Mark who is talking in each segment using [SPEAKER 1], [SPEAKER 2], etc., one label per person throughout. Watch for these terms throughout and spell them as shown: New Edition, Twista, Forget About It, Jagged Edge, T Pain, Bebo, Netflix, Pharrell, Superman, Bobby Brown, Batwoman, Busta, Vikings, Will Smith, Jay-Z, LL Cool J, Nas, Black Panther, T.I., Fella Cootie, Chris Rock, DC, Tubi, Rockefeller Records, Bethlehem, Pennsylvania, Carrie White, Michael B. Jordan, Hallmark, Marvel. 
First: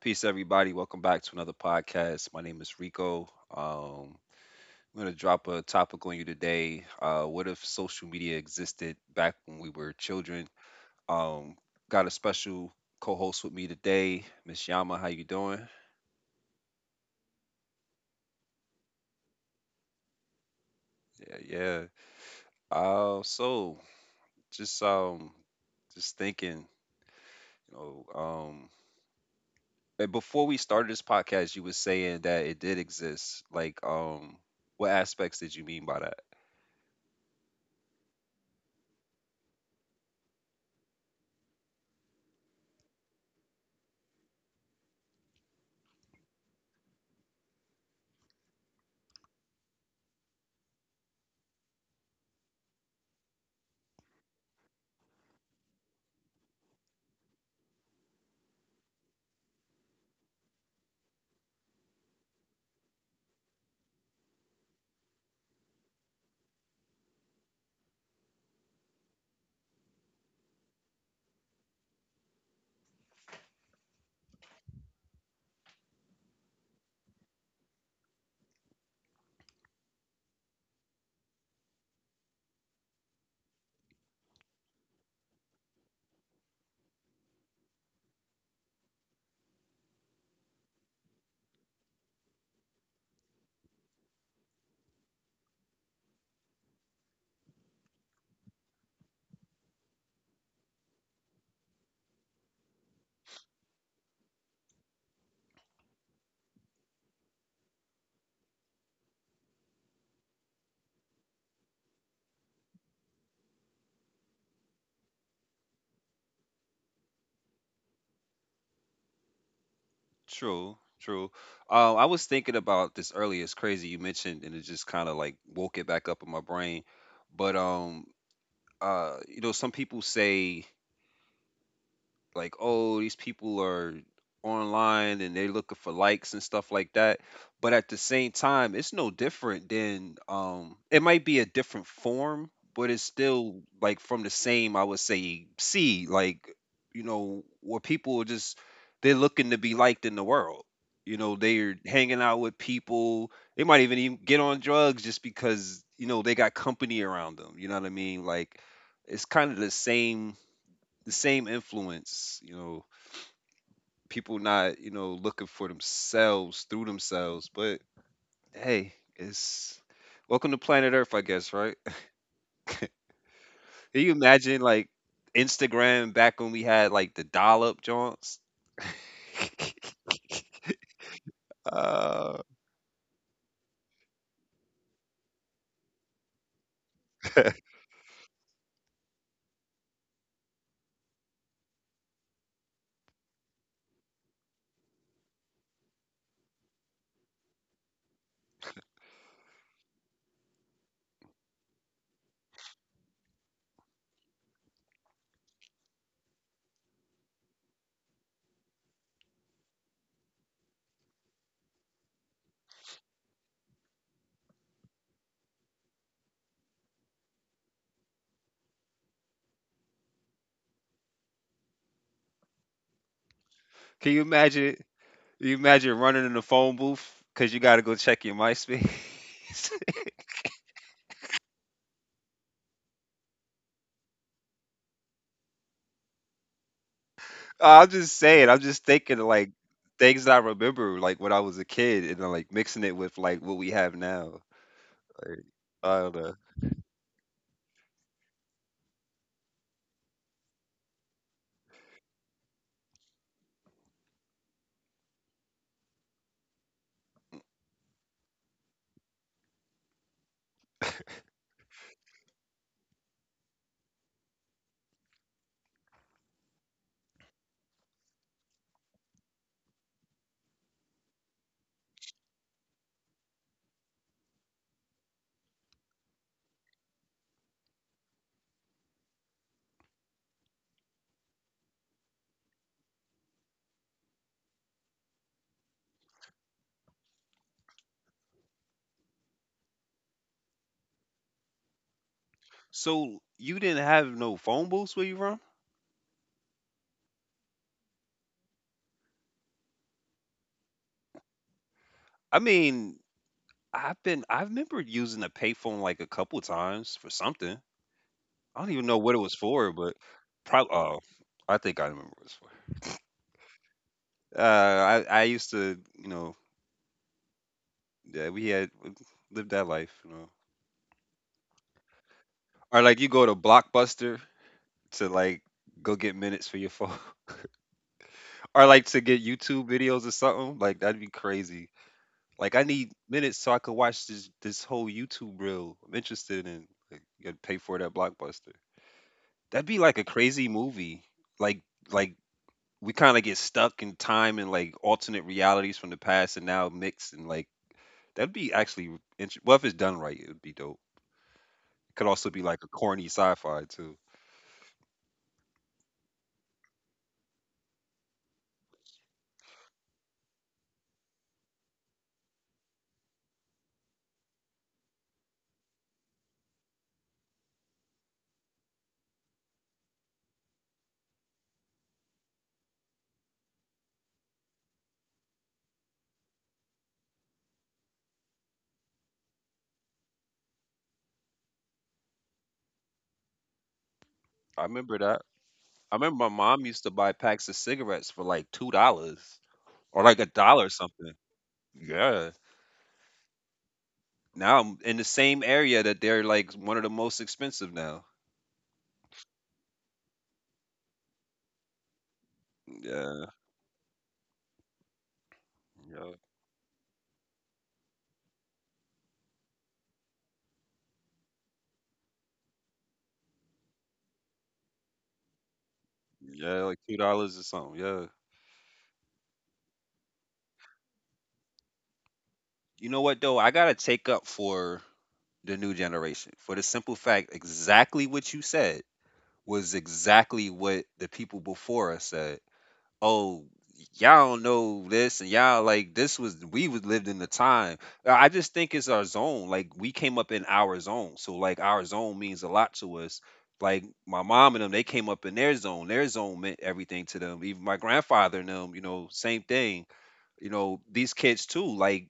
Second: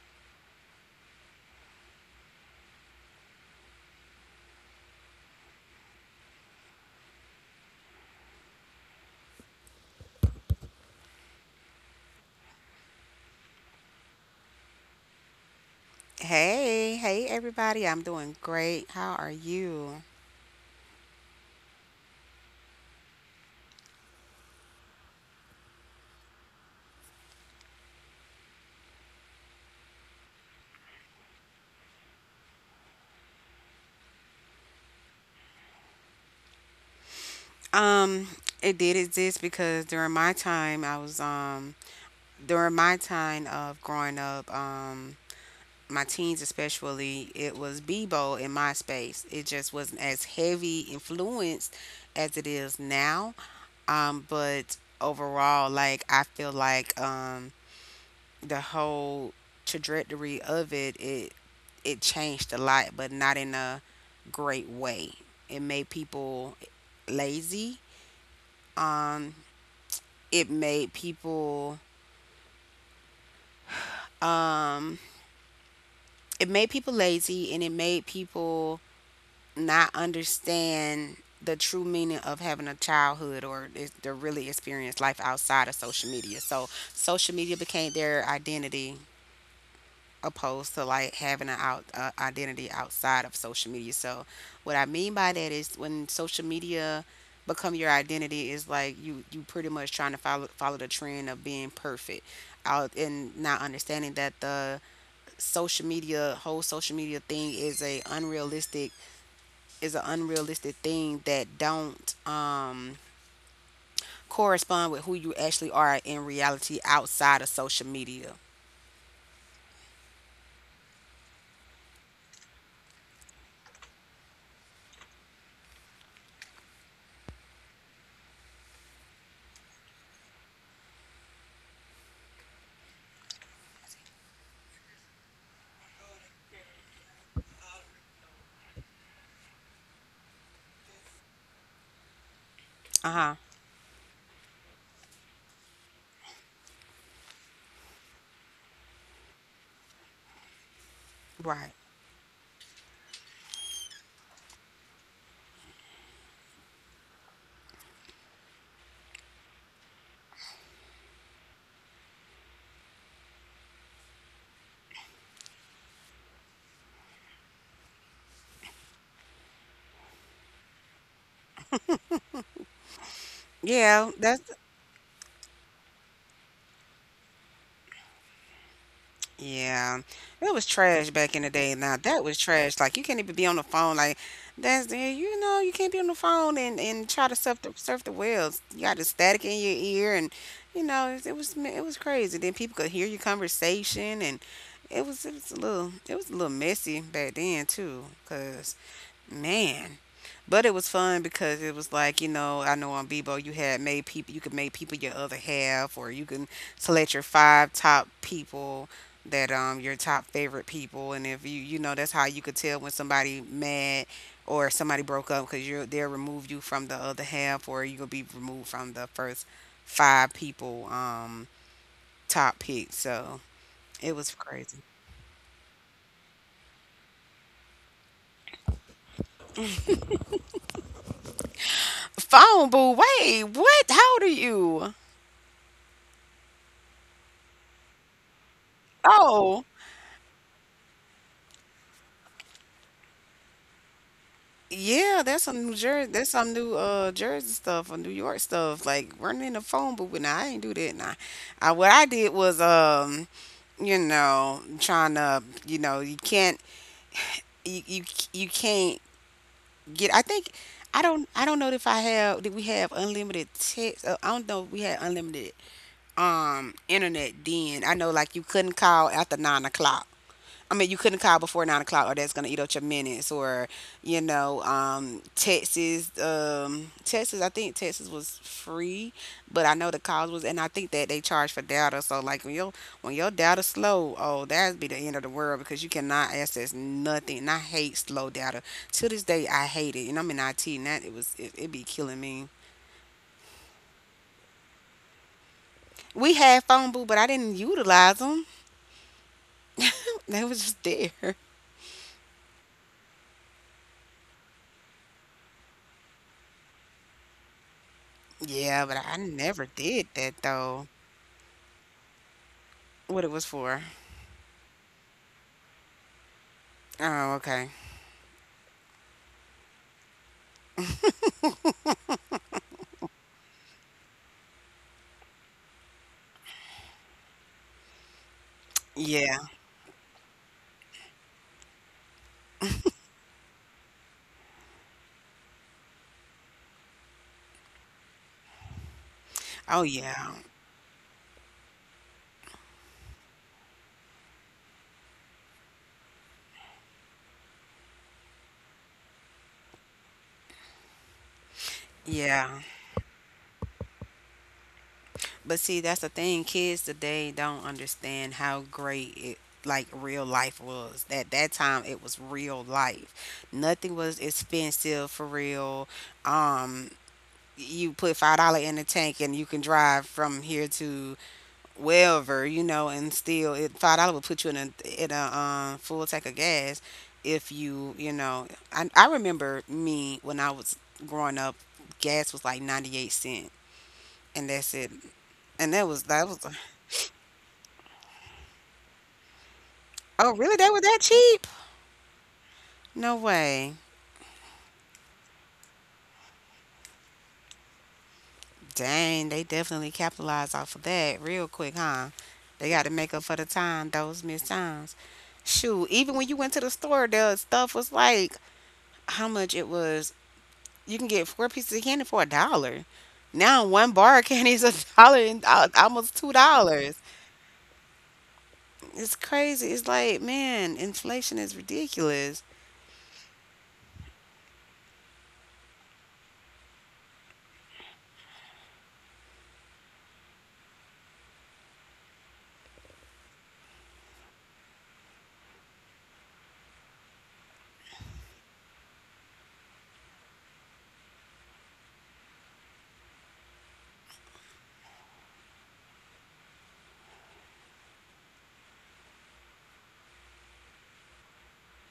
[SPEAKER 1] Peace, everybody. Welcome back to another podcast. My name is Rico. I'm going to drop a topic on you today. What if social media existed back when we were children? Um, got a special co-host with me today, Miss Yama. How you doing?
[SPEAKER 2] Hey, hey everybody. I'm doing great. How are you?
[SPEAKER 1] Yeah, yeah. So just um, just thinking, you know, um, and before we started this podcast, you were saying that it did exist. Like, what aspects did you mean by that?
[SPEAKER 2] Um, it did exist because during my time I was during my time of growing up, my teens especially, it was Bebo in my space. It just wasn't as heavy influenced as it is now. But overall, like I feel like the whole trajectory of it, changed a lot, but not in a great way. It made people lazy. Um, it made people um, it made people lazy, and it made people not understand the true meaning of having a childhood to really experience life outside of social media. So social media became their identity opposed to like having an out identity outside of social media. So what I mean by that is when social media become your identity is like you pretty much trying to follow the trend of being perfect out and not understanding that the social media whole social media thing is a unrealistic is an unrealistic thing that don't correspond with who you actually are in reality outside of social media.
[SPEAKER 1] True, true. I was thinking about this earlier. It's crazy you mentioned, and it just kind of like woke it back up in my brain. But you know, some people say like, oh, these people are online and they're looking for likes and stuff like that, but at the same time it's no different than, it might be a different form, but it's
[SPEAKER 2] Uh-huh.
[SPEAKER 1] still like from the same, I would say, seed. Like, you know, where people are just, they're looking to be liked in the world. You know, they're
[SPEAKER 2] Right.
[SPEAKER 1] hanging out with people, they might even get on drugs just because, you know, they got company around them, you know what I mean. Like, it's kind of the same influence, you know. People not, you know, looking for themselves through themselves. But hey, it's welcome to planet Earth, I guess, right? Can you
[SPEAKER 2] Yeah, that's
[SPEAKER 1] imagine like Instagram back when we had like the dial up jaunts?
[SPEAKER 2] Yeah, it was trash back in the day. Now
[SPEAKER 1] Uh,
[SPEAKER 2] that was trash. Like you can't even be on the phone. Like you know you can't be on the phone and try
[SPEAKER 1] can
[SPEAKER 2] to surf the waves. You got the static in your ear, and you know it, it was crazy. Then people could hear your conversation, and it was a little it was a little messy back then too. Cause Man. But it was fun because it was like, you know, I know on Bebo you could make people your other half, or you can select your five top people that your top favorite people, and if you know, that's how you could tell when somebody mad or somebody broke up because you're they'll remove you from the other half, or you'll be removed from the first five people top pick. So
[SPEAKER 1] you
[SPEAKER 2] it was
[SPEAKER 1] imagine
[SPEAKER 2] crazy.
[SPEAKER 1] Can you imagine running in the phone booth because you got to go check your MySpace?
[SPEAKER 2] Wait, what? How old are you?
[SPEAKER 1] I'm just saying. I'm just thinking of, like,
[SPEAKER 2] Oh.
[SPEAKER 1] things that I remember, like when I was a kid, and then like mixing it with like what we have now.
[SPEAKER 2] Yeah, that's some New
[SPEAKER 1] I don't
[SPEAKER 2] Jersey.
[SPEAKER 1] know.
[SPEAKER 2] That's some new Jersey stuff or New York stuff. Like running in the phone booth. But nah, I ain't do that. Nah, I, what I did was you know, trying to, you know, you you, you can't get. I think I don't. I don't know if I have. Did we have unlimited text? I don't know if we had unlimited internet then. I know like you couldn't call after 9 o'clock. I mean, you couldn't call before 9 o'clock, or that's gonna eat up your minutes. Or you know, Texas. I think Texas was free, but I know the cause was, and I think that they charge for data. So like when your data slow, oh, that'd be the end of the world because you cannot access nothing. And I hate slow data. To this day, I hate it. And I'm in IT, and that it was it, it be killing me.
[SPEAKER 1] So you didn't have no phone booths where you from?
[SPEAKER 2] We had phone booth, but I didn't utilize them. They was just there.
[SPEAKER 1] I mean, I remember using a payphone like a couple times for something. I don't even know
[SPEAKER 2] Yeah,
[SPEAKER 1] what
[SPEAKER 2] but
[SPEAKER 1] it was
[SPEAKER 2] I
[SPEAKER 1] for,
[SPEAKER 2] never
[SPEAKER 1] but
[SPEAKER 2] did that
[SPEAKER 1] probably, oh,
[SPEAKER 2] though.
[SPEAKER 1] I think I remember what it was for.
[SPEAKER 2] What it was for?
[SPEAKER 1] I used to, you know,
[SPEAKER 2] Oh, okay.
[SPEAKER 1] yeah, we had lived that life, you know. Or like you go to Blockbuster to like go get minutes for your phone or like to get
[SPEAKER 2] Yeah.
[SPEAKER 1] YouTube videos or something. Like, that'd be crazy. Like, I need minutes so I could watch this whole YouTube reel I'm interested in. Like, you gotta pay for that blockbuster. That'd be like
[SPEAKER 2] Oh,
[SPEAKER 1] a crazy
[SPEAKER 2] yeah.
[SPEAKER 1] movie. Like like we kind of get stuck in time and like alternate realities from the past and now mixed, and like that'd be actually well, if it's done right, it would be dope. It could also be like
[SPEAKER 2] Yeah.
[SPEAKER 1] a corny sci-fi too.
[SPEAKER 2] But see, that's the thing. Kids today don't understand how great it like real life was. At that time, it was real life. Nothing was expensive for real. Um, you put $5 in the tank and you can drive from here to wherever, you know, and still it $5 would put you in a full tank of gas if you know. I remember me when I was growing up, gas was like 98 cents,
[SPEAKER 1] I
[SPEAKER 2] and that's
[SPEAKER 1] remember
[SPEAKER 2] it.
[SPEAKER 1] that.
[SPEAKER 2] And
[SPEAKER 1] I
[SPEAKER 2] that was
[SPEAKER 1] remember my
[SPEAKER 2] that was
[SPEAKER 1] mom used to buy packs of cigarettes for like $2 or like a
[SPEAKER 2] oh
[SPEAKER 1] dollar
[SPEAKER 2] really that was
[SPEAKER 1] something.
[SPEAKER 2] that cheap?
[SPEAKER 1] Yeah.
[SPEAKER 2] No way.
[SPEAKER 1] Now I'm in the same area that they're like one of the most expensive now.
[SPEAKER 2] Dang, they definitely capitalized off of that real quick, huh? They got to
[SPEAKER 1] Yeah,
[SPEAKER 2] make up for the time those missed times. Shoot,
[SPEAKER 1] yeah,
[SPEAKER 2] even when you went to the store, the stuff was like how much it was. You can get four pieces of candy for a dollar. Now one bar of candy is a dollar and almost two
[SPEAKER 1] yeah, like two
[SPEAKER 2] dollars.
[SPEAKER 1] dollars or something. Yeah.
[SPEAKER 2] It's crazy. It's like, man, inflation is ridiculous.
[SPEAKER 1] You know what though? I gotta take up for the new generation, for the simple fact exactly what you said was exactly what the people before us said. Oh, y'all don't know this, and y'all like, this was, we was lived in the time. I just think it's our zone. Like, we came up in our zone, so like our zone means a lot to us. Like, my mom and them, they came up in their zone, their zone meant everything to them, even my grandfather and them, you know, same thing. You know, these kids too. Like,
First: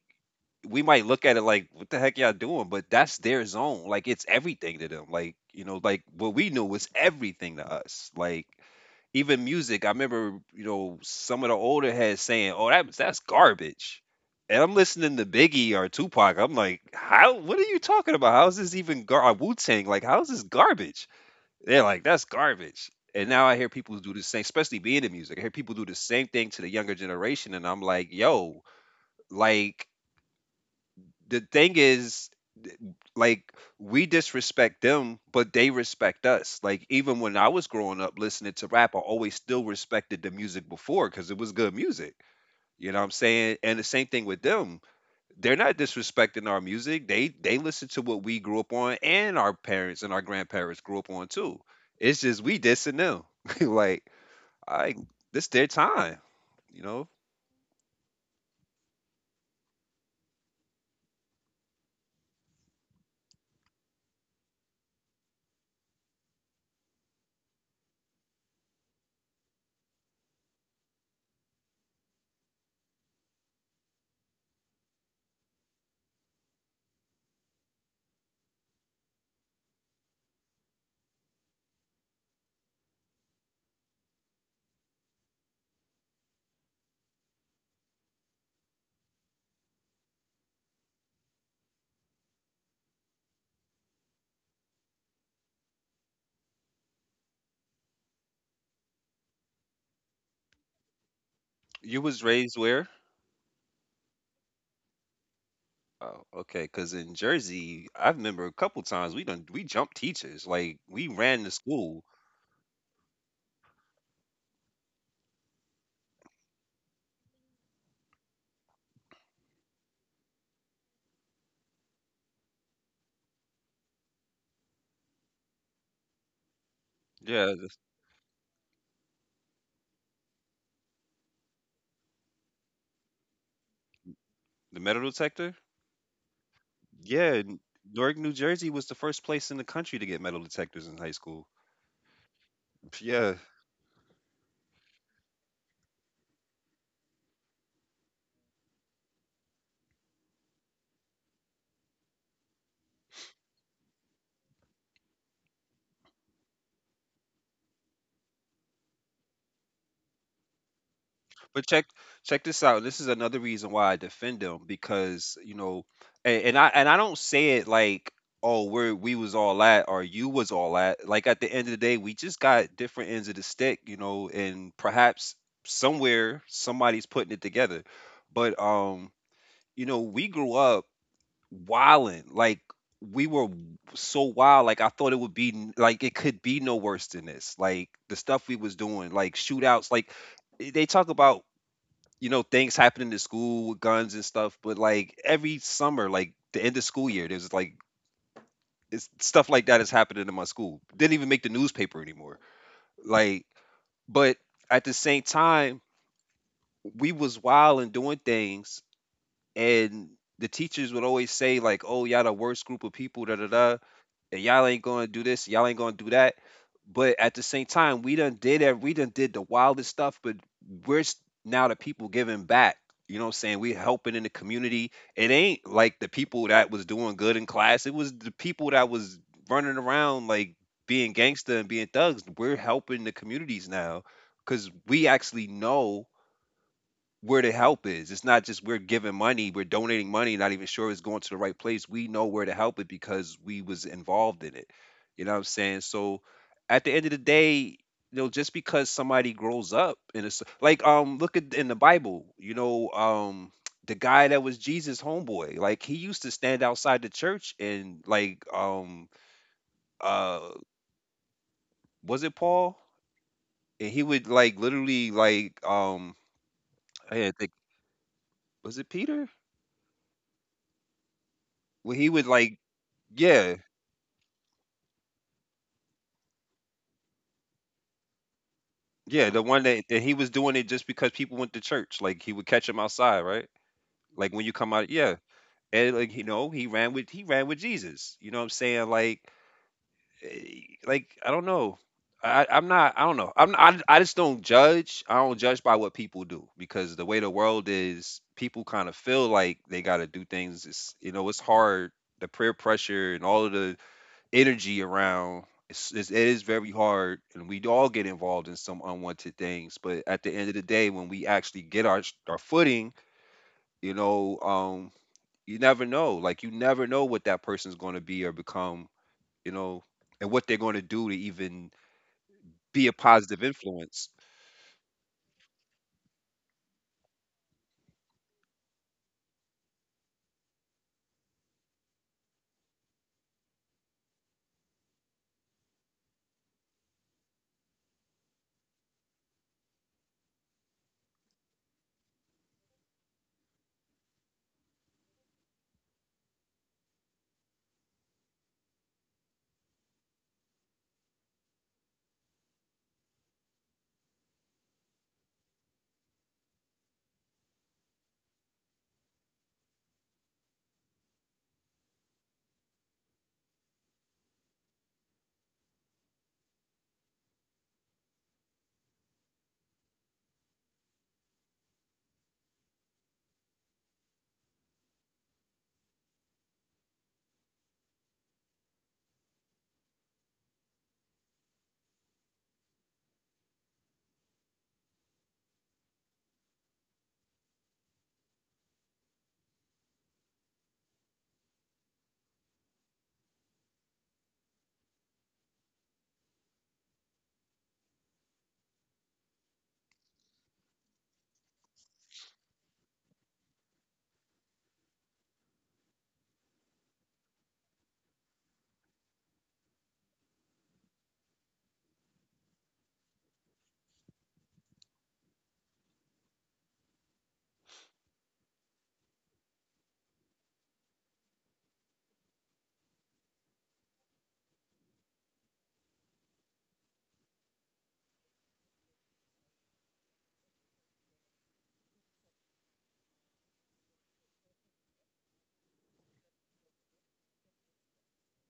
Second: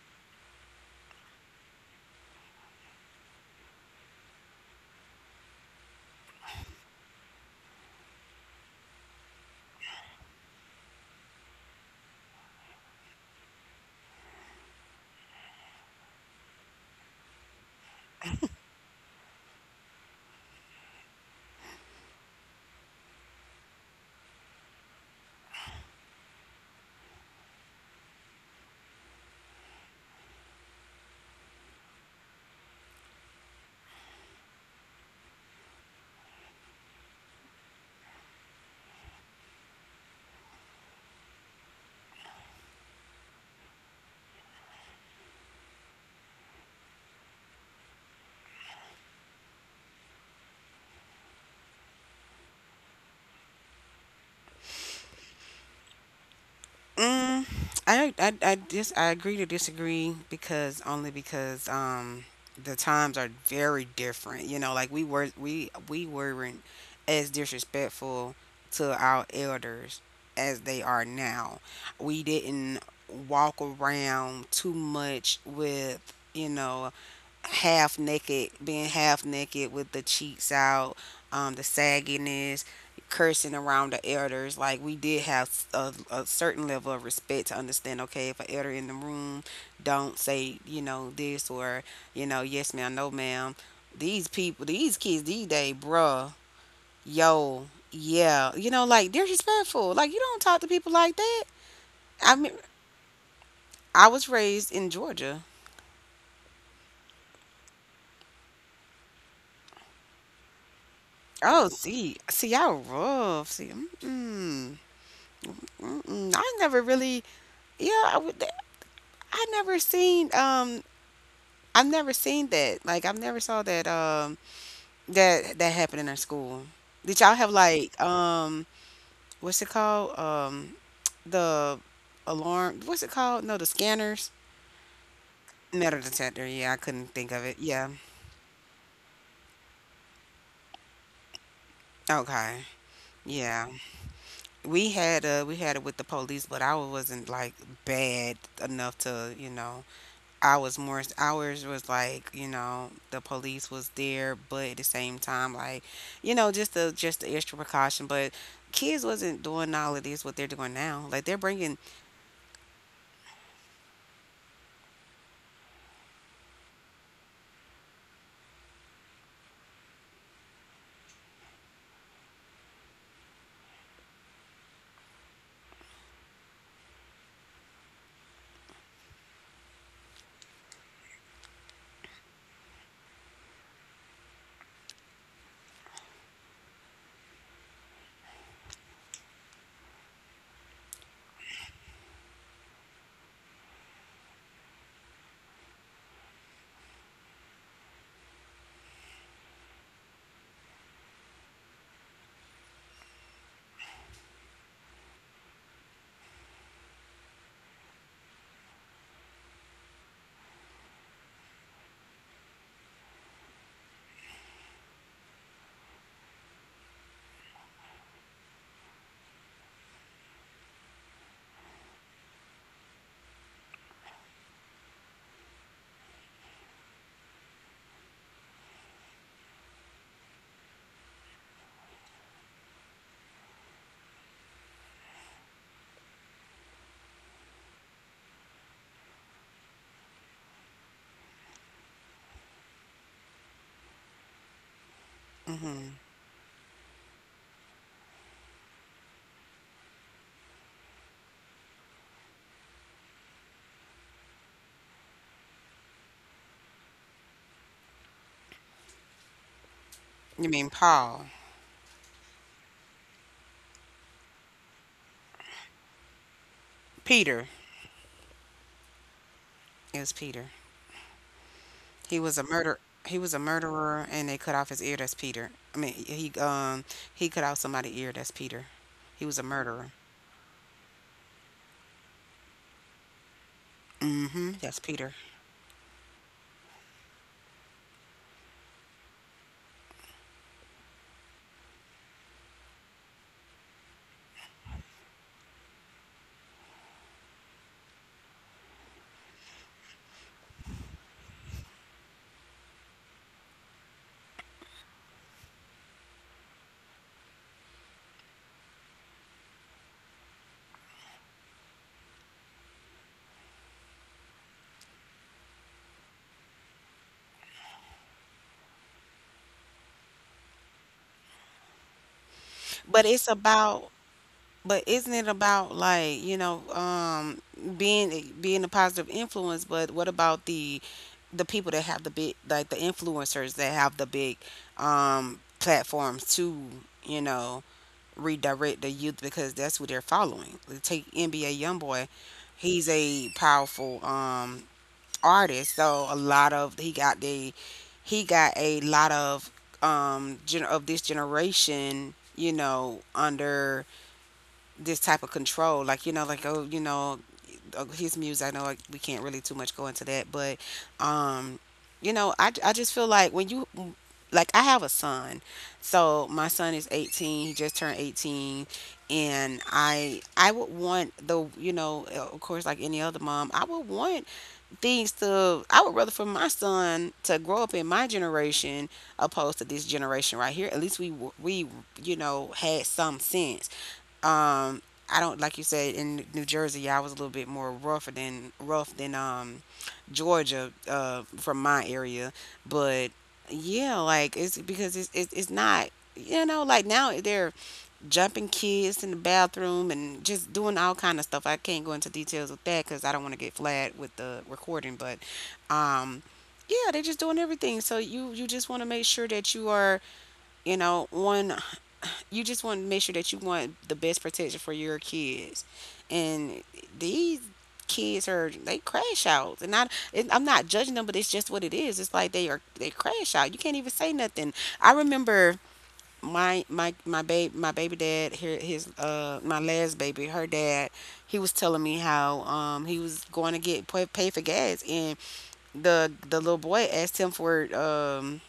[SPEAKER 1] we might look at it like, what the heck y'all doing, but that's their zone. Like, it's everything to them. Like, you know, like what we knew was everything to us. Like, even music, I remember, you know, some of the older heads saying, "Oh, that's garbage." And I'm listening to Biggie or Tupac. I'm like, "How? What are you talking about? How is this even gar Wu Tang? Like, how is this garbage?" They're like, "That's garbage." And now I hear people do the same, especially being in music. I hear people do the same thing to the younger generation, and I'm like, "Yo, like." The thing is, th- like, we disrespect them but they respect us. Like, even when I was growing up listening to rap, I always still respected the music before because it was good music. You know what I'm saying? And the same thing with them. They're not disrespecting our music. They listen to what we grew up on, and our parents and our grandparents grew up on too. It's just we dissing them. Like, I this their time, you know.
[SPEAKER 2] Mm, I agree to disagree because only because the times are very different. You know, like we weren't as disrespectful to our elders as they are now. We didn't walk around too much with you know half naked, being half naked with the cheeks out, the sagginess, cursing around the elders. Like we did have a certain level of respect to understand. Okay, if an elder in the room, don't say you know this or you know yes ma'am, no ma'am. These people, these kids, these day, bruh, yo, yeah, you know, like they're respectful. Like you don't talk to people like that.
[SPEAKER 1] You was
[SPEAKER 2] I mean,
[SPEAKER 1] raised where?
[SPEAKER 2] I was raised in Georgia.
[SPEAKER 1] Oh, okay. Because in Jersey, I remember a couple times we jumped teachers. Like, we ran to
[SPEAKER 2] Oh,
[SPEAKER 1] school.
[SPEAKER 2] see, see, y'all rough. See, mm, mm-mm, I never really, yeah, I, would- I never seen, I've never seen that. Like, I've never saw that, that that happen in our school. Did y'all
[SPEAKER 1] Yeah,
[SPEAKER 2] have like, what's it called? The alarm. What's it called? No, the scanners.
[SPEAKER 1] the metal detector.
[SPEAKER 2] Metal detector. Yeah, I couldn't
[SPEAKER 1] Yeah,
[SPEAKER 2] think of it. Yeah.
[SPEAKER 1] Newark, New Jersey was the first place in the country to get metal detectors in high school.
[SPEAKER 2] Okay.
[SPEAKER 1] Yeah.
[SPEAKER 2] Yeah. We had it with the police, but I wasn't like bad enough to, you know, I was more ours was like, you know, the police was there, but at the same time, like, you know, just the extra precaution. But kids wasn't doing all of this what they're doing now. Like they're
[SPEAKER 1] But
[SPEAKER 2] bringing.
[SPEAKER 1] check, check this out. This is another reason why I defend them, because you know, and I don't say it like, oh, we was all at or you was all at. Like, at the end of the day, we just got different ends of the stick, you know, and perhaps somewhere somebody's putting it together. But you know, we grew up wilding. Like, we were so wild, like I thought it would be like, it could be no worse than this. Like, the stuff we was doing, like shootouts, like they talk about, you know, things happening in school with guns and stuff, but like every summer, like the end of school year, there's like, it's stuff like that is happening in my school. Didn't even make the newspaper anymore. Like, but at the same time, we was wild and doing things, and the teachers would always say like, "Oh, y'all the worst group of people." Da da da. And y'all ain't gonna do this, y'all ain't gonna do that. But at the same time, we done did that, we done did the wildest stuff, but we're s- now the people giving back. You know what I'm saying? We helping in the community. It ain't like the people that was doing good in class. It was the people that was running around like being gangster and being thugs. We're helping the communities now because we actually know where the help is. It's not just we're giving money, we're donating money, not even sure it's going to the right place. We know where to help it because we was involved in it. You know what I'm saying?
[SPEAKER 2] Hmm.
[SPEAKER 1] So at the end of the day, you know, just because somebody grows up in a like, look at, in the Bible, you know, the guy that was Jesus' homeboy, like he used to stand outside the church and like,
[SPEAKER 2] You
[SPEAKER 1] uh
[SPEAKER 2] mean Paul?
[SPEAKER 1] was it Paul? And he would like literally like, I had to
[SPEAKER 2] Peter.
[SPEAKER 1] think, was it Peter?
[SPEAKER 2] It was Peter.
[SPEAKER 1] Well, he
[SPEAKER 2] He
[SPEAKER 1] would
[SPEAKER 2] was a
[SPEAKER 1] like,
[SPEAKER 2] murder. He was a
[SPEAKER 1] yeah.
[SPEAKER 2] murderer, and they cut off his ear. That's Peter. I mean, he cut off somebody's ear. That's Peter. He
[SPEAKER 1] Yeah,
[SPEAKER 2] was a
[SPEAKER 1] the one that,
[SPEAKER 2] murderer.
[SPEAKER 1] that he was doing it just because people went to church. Like, he would catch him outside, right? Like, when
[SPEAKER 2] Hmm.
[SPEAKER 1] you come
[SPEAKER 2] That's
[SPEAKER 1] out,
[SPEAKER 2] Peter.
[SPEAKER 1] yeah. And like, you know, he ran with Jesus. You know what I'm saying? Like, eh, like I don't know. I'm not. I don't know. I'm. I just don't judge. I don't judge by what people do because the way the world is, people kind of feel like they got to do things. It's, you know, it's hard. The peer pressure and all of the energy around. It is very hard, and we all get involved in some unwanted things. But at the end of the day, when we actually get our footing, you know, you never know. Like, you never know what that person's going to be or become, you know, and what they're going to do to even be a
[SPEAKER 2] But it's
[SPEAKER 1] positive
[SPEAKER 2] about
[SPEAKER 1] influence.
[SPEAKER 2] But isn't it about like, you know, being a positive influence, but what about the people that have the big like the influencers that have the big platforms to, you know, redirect the youth because that's who they're following. Take NBA YoungBoy, he's a powerful artist, so a lot of he got the he got a lot of of this generation, you know, under this type of control like you know like oh you know his music. I know like, we can't really too much go into that, but um you know, I just feel like when you, like I have a son. So my son is 18, he just turned 18, and I would want the you know of course, like any other mom, I would want things to I would rather for my son to grow up in my generation opposed to this generation right here. At least we you know had some sense, um, I don't like you said in New Jersey. Yeah, I was a little bit more rougher than rough than Georgia from my area, but yeah, like it's because it's not you know like now they're jumping kids in the bathroom and just doing all kind of stuff. I can't go into details with that because I don't want to get flagged with the recording, but um yeah, they're just doing everything. So you just want to make sure that you are you know on, you just want to make sure that you want the best protection for your kids. And these kids are they crash out, and I'm not judging them, but it's just what it is. It's like they crash out. You can't even say nothing. I remember my baby dad here his my last baby her dad, he was telling me how he was going to get pay for gas and the little boy asked him for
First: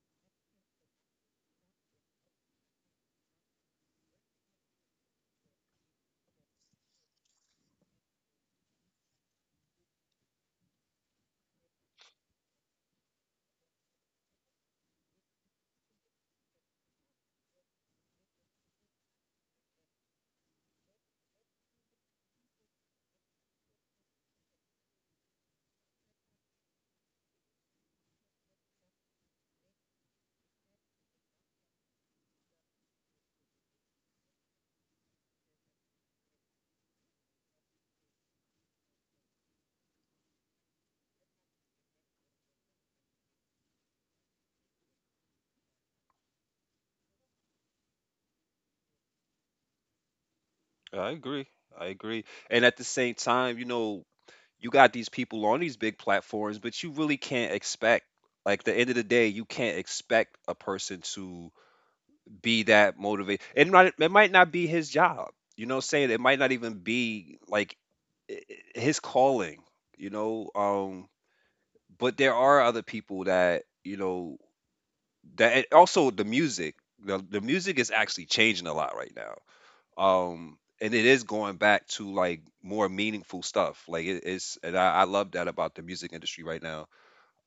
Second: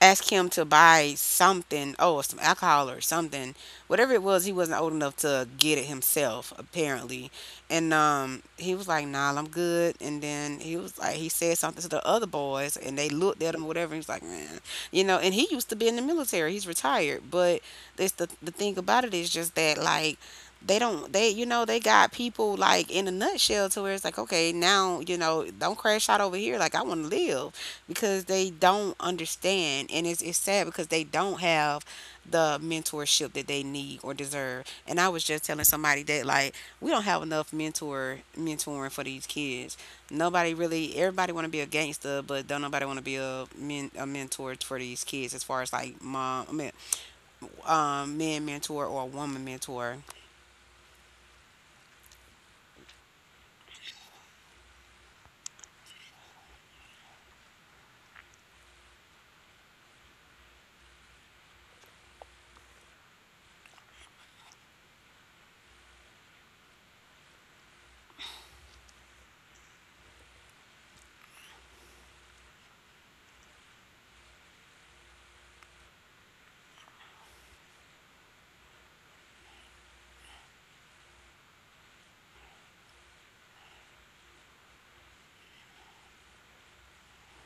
[SPEAKER 2] ask him to buy something, oh, some alcohol or something, whatever it was. He wasn't old enough to get it himself, apparently. And he was like, "Nah, I'm good." And then he was like, he said something to the other boys, and they looked at him, or whatever. And he was like, "Man, you know." And he used to be in the military. He's retired, but this the thing about it is just that, like, they don't they you know, they got people, like, in a nutshell, to where it's like, okay, now, you know, don't crash out over here, like, I want to live because they don't understand. And it's sad because they don't have the mentorship that they need or deserve. And I was just telling somebody that, like, we don't have enough mentoring for these kids. Nobody really, everybody want to be a gangster, but don't nobody want to be a, a mentor for these kids, as far as like man mentor or a woman mentor.
[SPEAKER 1] I agree. I agree. And at the same time, you know, you got these people on these big platforms, but you really can't expect. Like, the end of the day, you can't expect a person to be that motivate. It might not be his job, you know what I'm saying. It might not even be like i- his calling, you know. But there are other people that, you know, that, and also the music, the music is actually changing a lot right now. And it is going back to like more meaningful stuff, like it is, and I love that about the music industry right now.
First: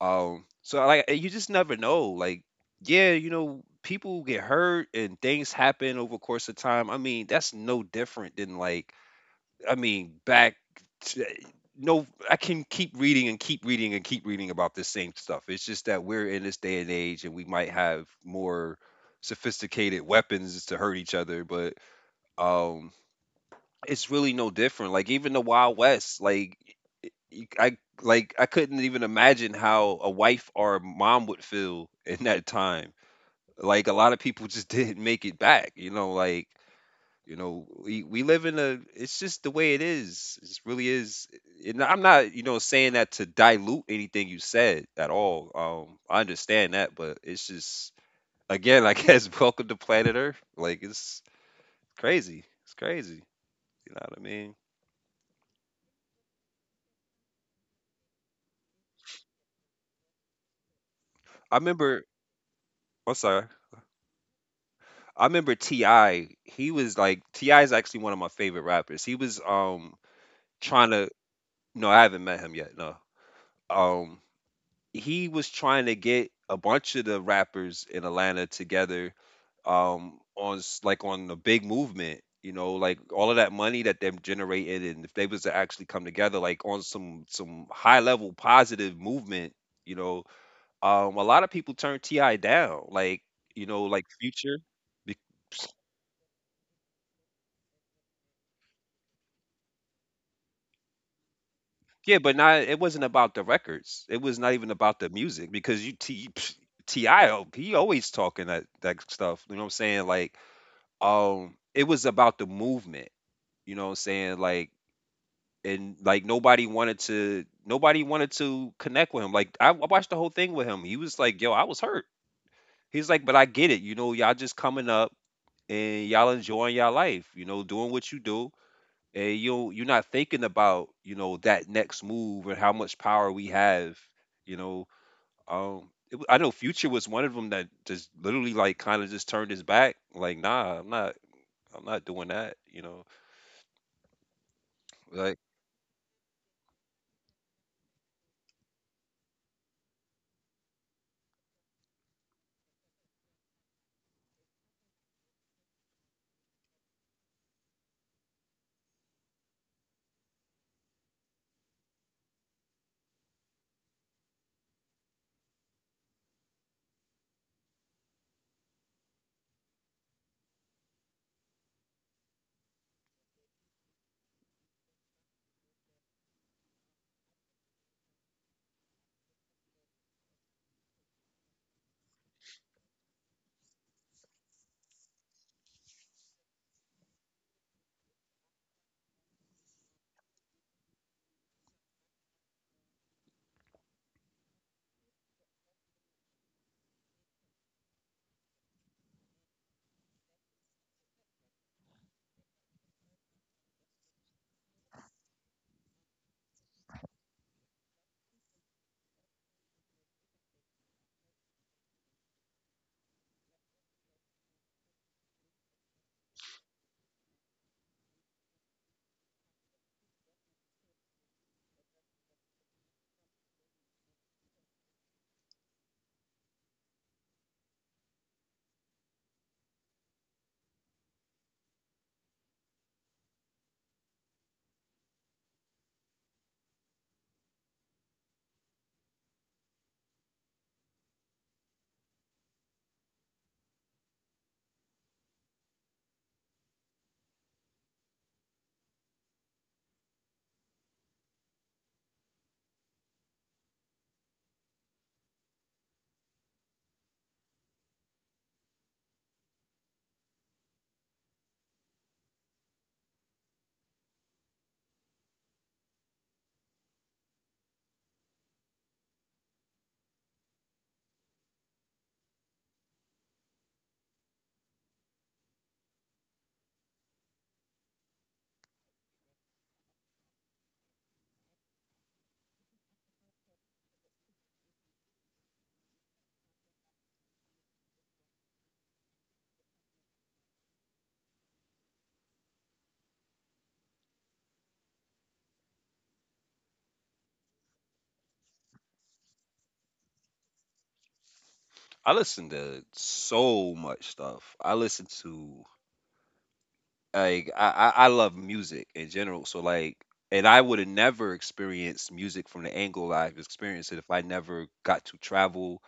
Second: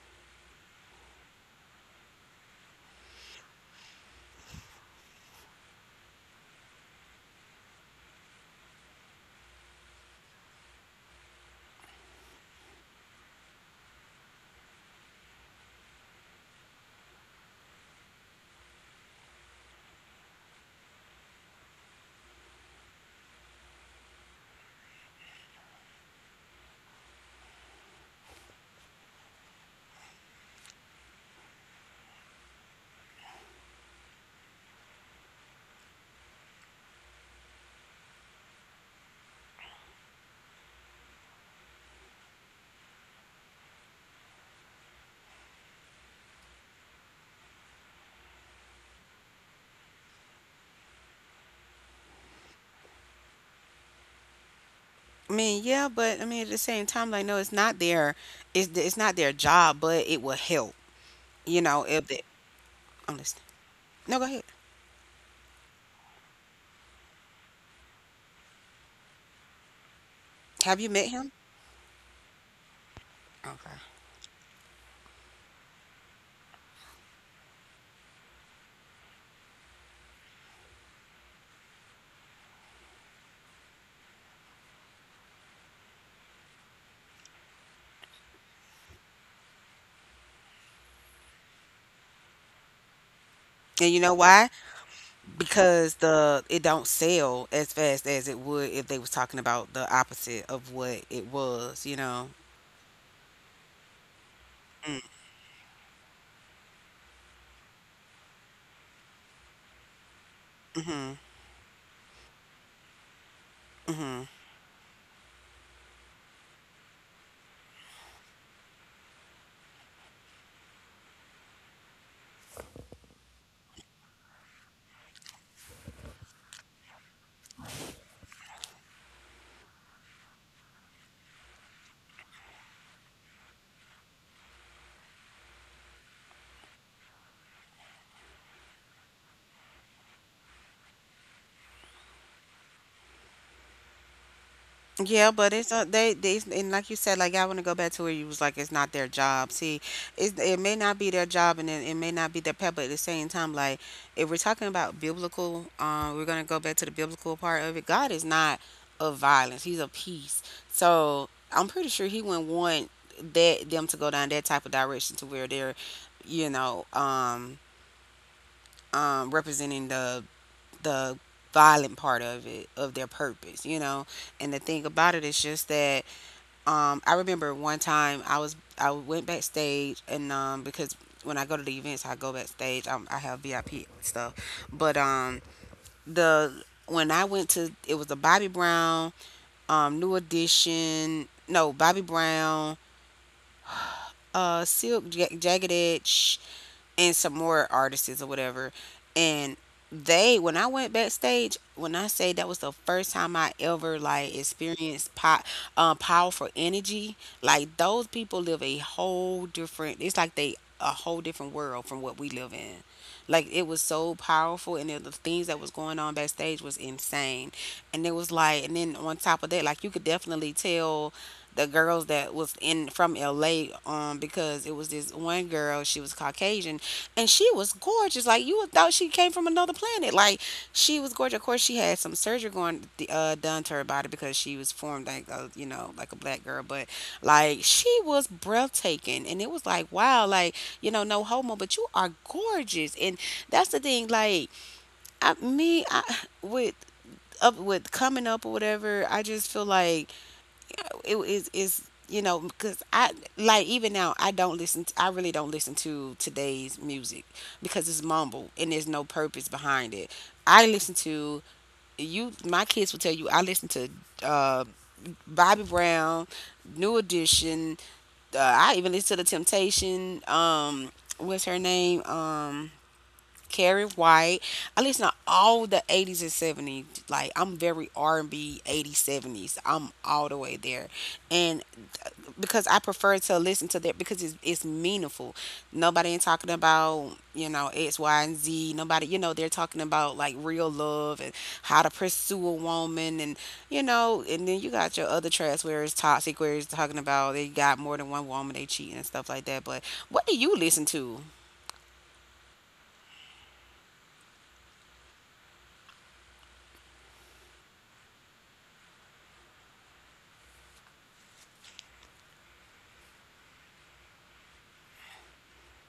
[SPEAKER 1] So like, eh, you just never know. Like, yeah, you know, people get hurt and things happen over the course of time. I mean, that's no different than, I mean, back to, no, I can keep reading and keep reading and keep reading about this same stuff. It's just that we're in this day and age and we might have more sophisticated weapons to hurt each other, but um it's really no different. Like even the Wild West, like you- I like I couldn't even imagine how a wife or a mom would feel in that time. Like a lot of people just didn't make it back, we, live in a, it's just the way it is. It really is. And I'm not, saying that to dilute anything you said at all. I understand that, but it's just, again, I guess, welcome to planet Earth. Like, it's crazy. It's crazy. You know what I mean?
[SPEAKER 2] I mean, yeah, but I mean, at the same time, like, no, it's not their it's not their job, but it will help,
[SPEAKER 1] I
[SPEAKER 2] you know,
[SPEAKER 1] remember,
[SPEAKER 2] if they…
[SPEAKER 1] I'm
[SPEAKER 2] I'm listening.
[SPEAKER 1] sorry.
[SPEAKER 2] No, go ahead.
[SPEAKER 1] I remember T.I. He was like, T.I. is actually one of my favorite rappers. He was
[SPEAKER 2] Have you
[SPEAKER 1] trying
[SPEAKER 2] met
[SPEAKER 1] to,
[SPEAKER 2] him?
[SPEAKER 1] no, I haven't met him yet. No.
[SPEAKER 2] Okay.
[SPEAKER 1] Um he was trying to get a bunch of the rappers in Atlanta together, on like on the big movement, you know, like all of that money that they've generated, and if they was to actually come together like on some high level positive movement, you know, a lot of people turned T.I. down. Like, you know,
[SPEAKER 2] And you
[SPEAKER 1] like
[SPEAKER 2] know why?
[SPEAKER 1] Future.
[SPEAKER 2] Because the it don't sell as fast as it would if they was talking about the opposite of what it was, you
[SPEAKER 1] Yeah,
[SPEAKER 2] know.
[SPEAKER 1] but not, it wasn't about the records. It was not even about the music, because you T, T I O, he always talking that stuff. You know what I'm saying? Like,
[SPEAKER 2] Mm-hmm.
[SPEAKER 1] it was about the movement. You know what I'm
[SPEAKER 2] Mm-hmm.
[SPEAKER 1] saying? Like, and like, nobody wanted to connect with him. Like, I watched the whole thing with him. He was like, "Yo, I was hurt." He's like, "But I get it. You know, y'all just coming up and y'all enjoying y'all life. You know, doing what you do." And you, you're not thinking about, you know, that next move and how much power we have, you know. It, I know Future was one of them that just literally like kind of just turned his back, like, nah, I'm not, I'm not doing that, you know.
[SPEAKER 2] Yeah,
[SPEAKER 1] Like,
[SPEAKER 2] but it's they and, like you said, like, I want to go back to where you was like, it's not their job. See, it may not be their job, and it may not be their pet, but at the same time, like, if we're talking about biblical, we're gonna go back to the biblical part of it. God is not of violence; He's of peace. So I'm pretty sure He wouldn't want that them to go down that type of direction to where they're, you know, representing the violent part of it of their purpose, you know. And the thing about it is just that, I remember one time I was I went backstage, and um, because when I go to the events, I go backstage. Um, I have VIP stuff, but um, the when I went to, it was a Bobby Brown, um, New Edition, no, Bobby Brown, Silk, Jagged Edge, and some more artists or whatever. And they, when I went backstage, when I say that was the first time I ever like experienced powerful energy, like those people live a whole different. It's like they a whole different world from what we live in. Like, it was so powerful, and then the things that was going on backstage was insane. And it was like, and then on top of that, like you could definitely tell the girls that was in from LA, um, because it was this one girl, she was Caucasian and she was gorgeous. Like you would thought she came from another planet. Like, she was gorgeous. Of course, she had some surgery going, done to her body because she was formed like a, you know, like a black girl. But like, she was breathtaking, and it was like, wow, like, you know, no homo, but you are gorgeous. And that's the thing. Like, I, me, I with up with coming up or whatever, I just feel like it is you know, because I like, even now, I don't listen to, I really don't listen to today's music because it's mumble and there's no purpose behind it. I listen to, you, my kids will tell you, I listen to, uh Bobby Brown, New Edition, I even listen to the Temptation, what's her name, Carrie White. I listen to all the 80s and 70s. Like, I'm very R&B, 80s, 70s. I'm all the way there. And because I prefer to listen to that because it's meaningful. Nobody ain't talking about, you know, X, Y, and Z. Nobody, you know, they're talking about like real love and how to pursue a woman, and, you know. And then you got your other trash where it's toxic, where it's talking about they got more than one woman, they cheating and stuff like that. But what do you listen to?
[SPEAKER 1] I listen to so much stuff. I listen to, like, I love music in general, so like, and I would have never experienced music from the angle I've experienced it if I never got to travel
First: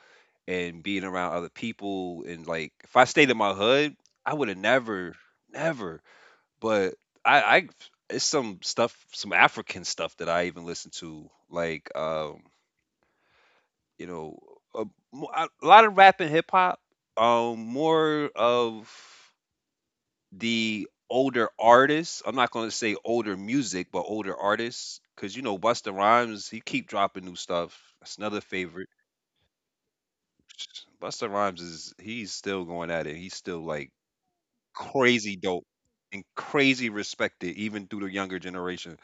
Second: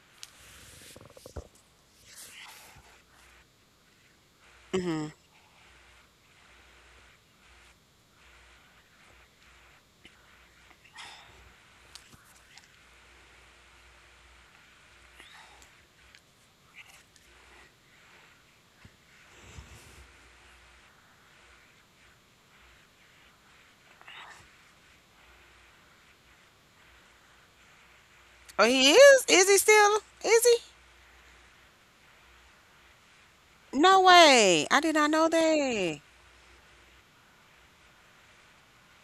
[SPEAKER 1] and being around other people. And like, if I stayed in my hood, I would have never, never. But I, it's some stuff, some African stuff that I even listen to, like, you know, a, mo- a lot of rap and hip hop, more of the older artists. I'm not going to say older music, but older artists, because, you know, Busta Rhymes, he keep dropping new stuff. That's another
[SPEAKER 2] Oh,
[SPEAKER 1] favorite.
[SPEAKER 2] he is? Is he still? Is he?
[SPEAKER 1] Busta Rhymes is he's still going at it. He's still like
[SPEAKER 2] No way, I did not know
[SPEAKER 1] crazy dope,
[SPEAKER 2] that.
[SPEAKER 1] and crazy respected even through the younger generation.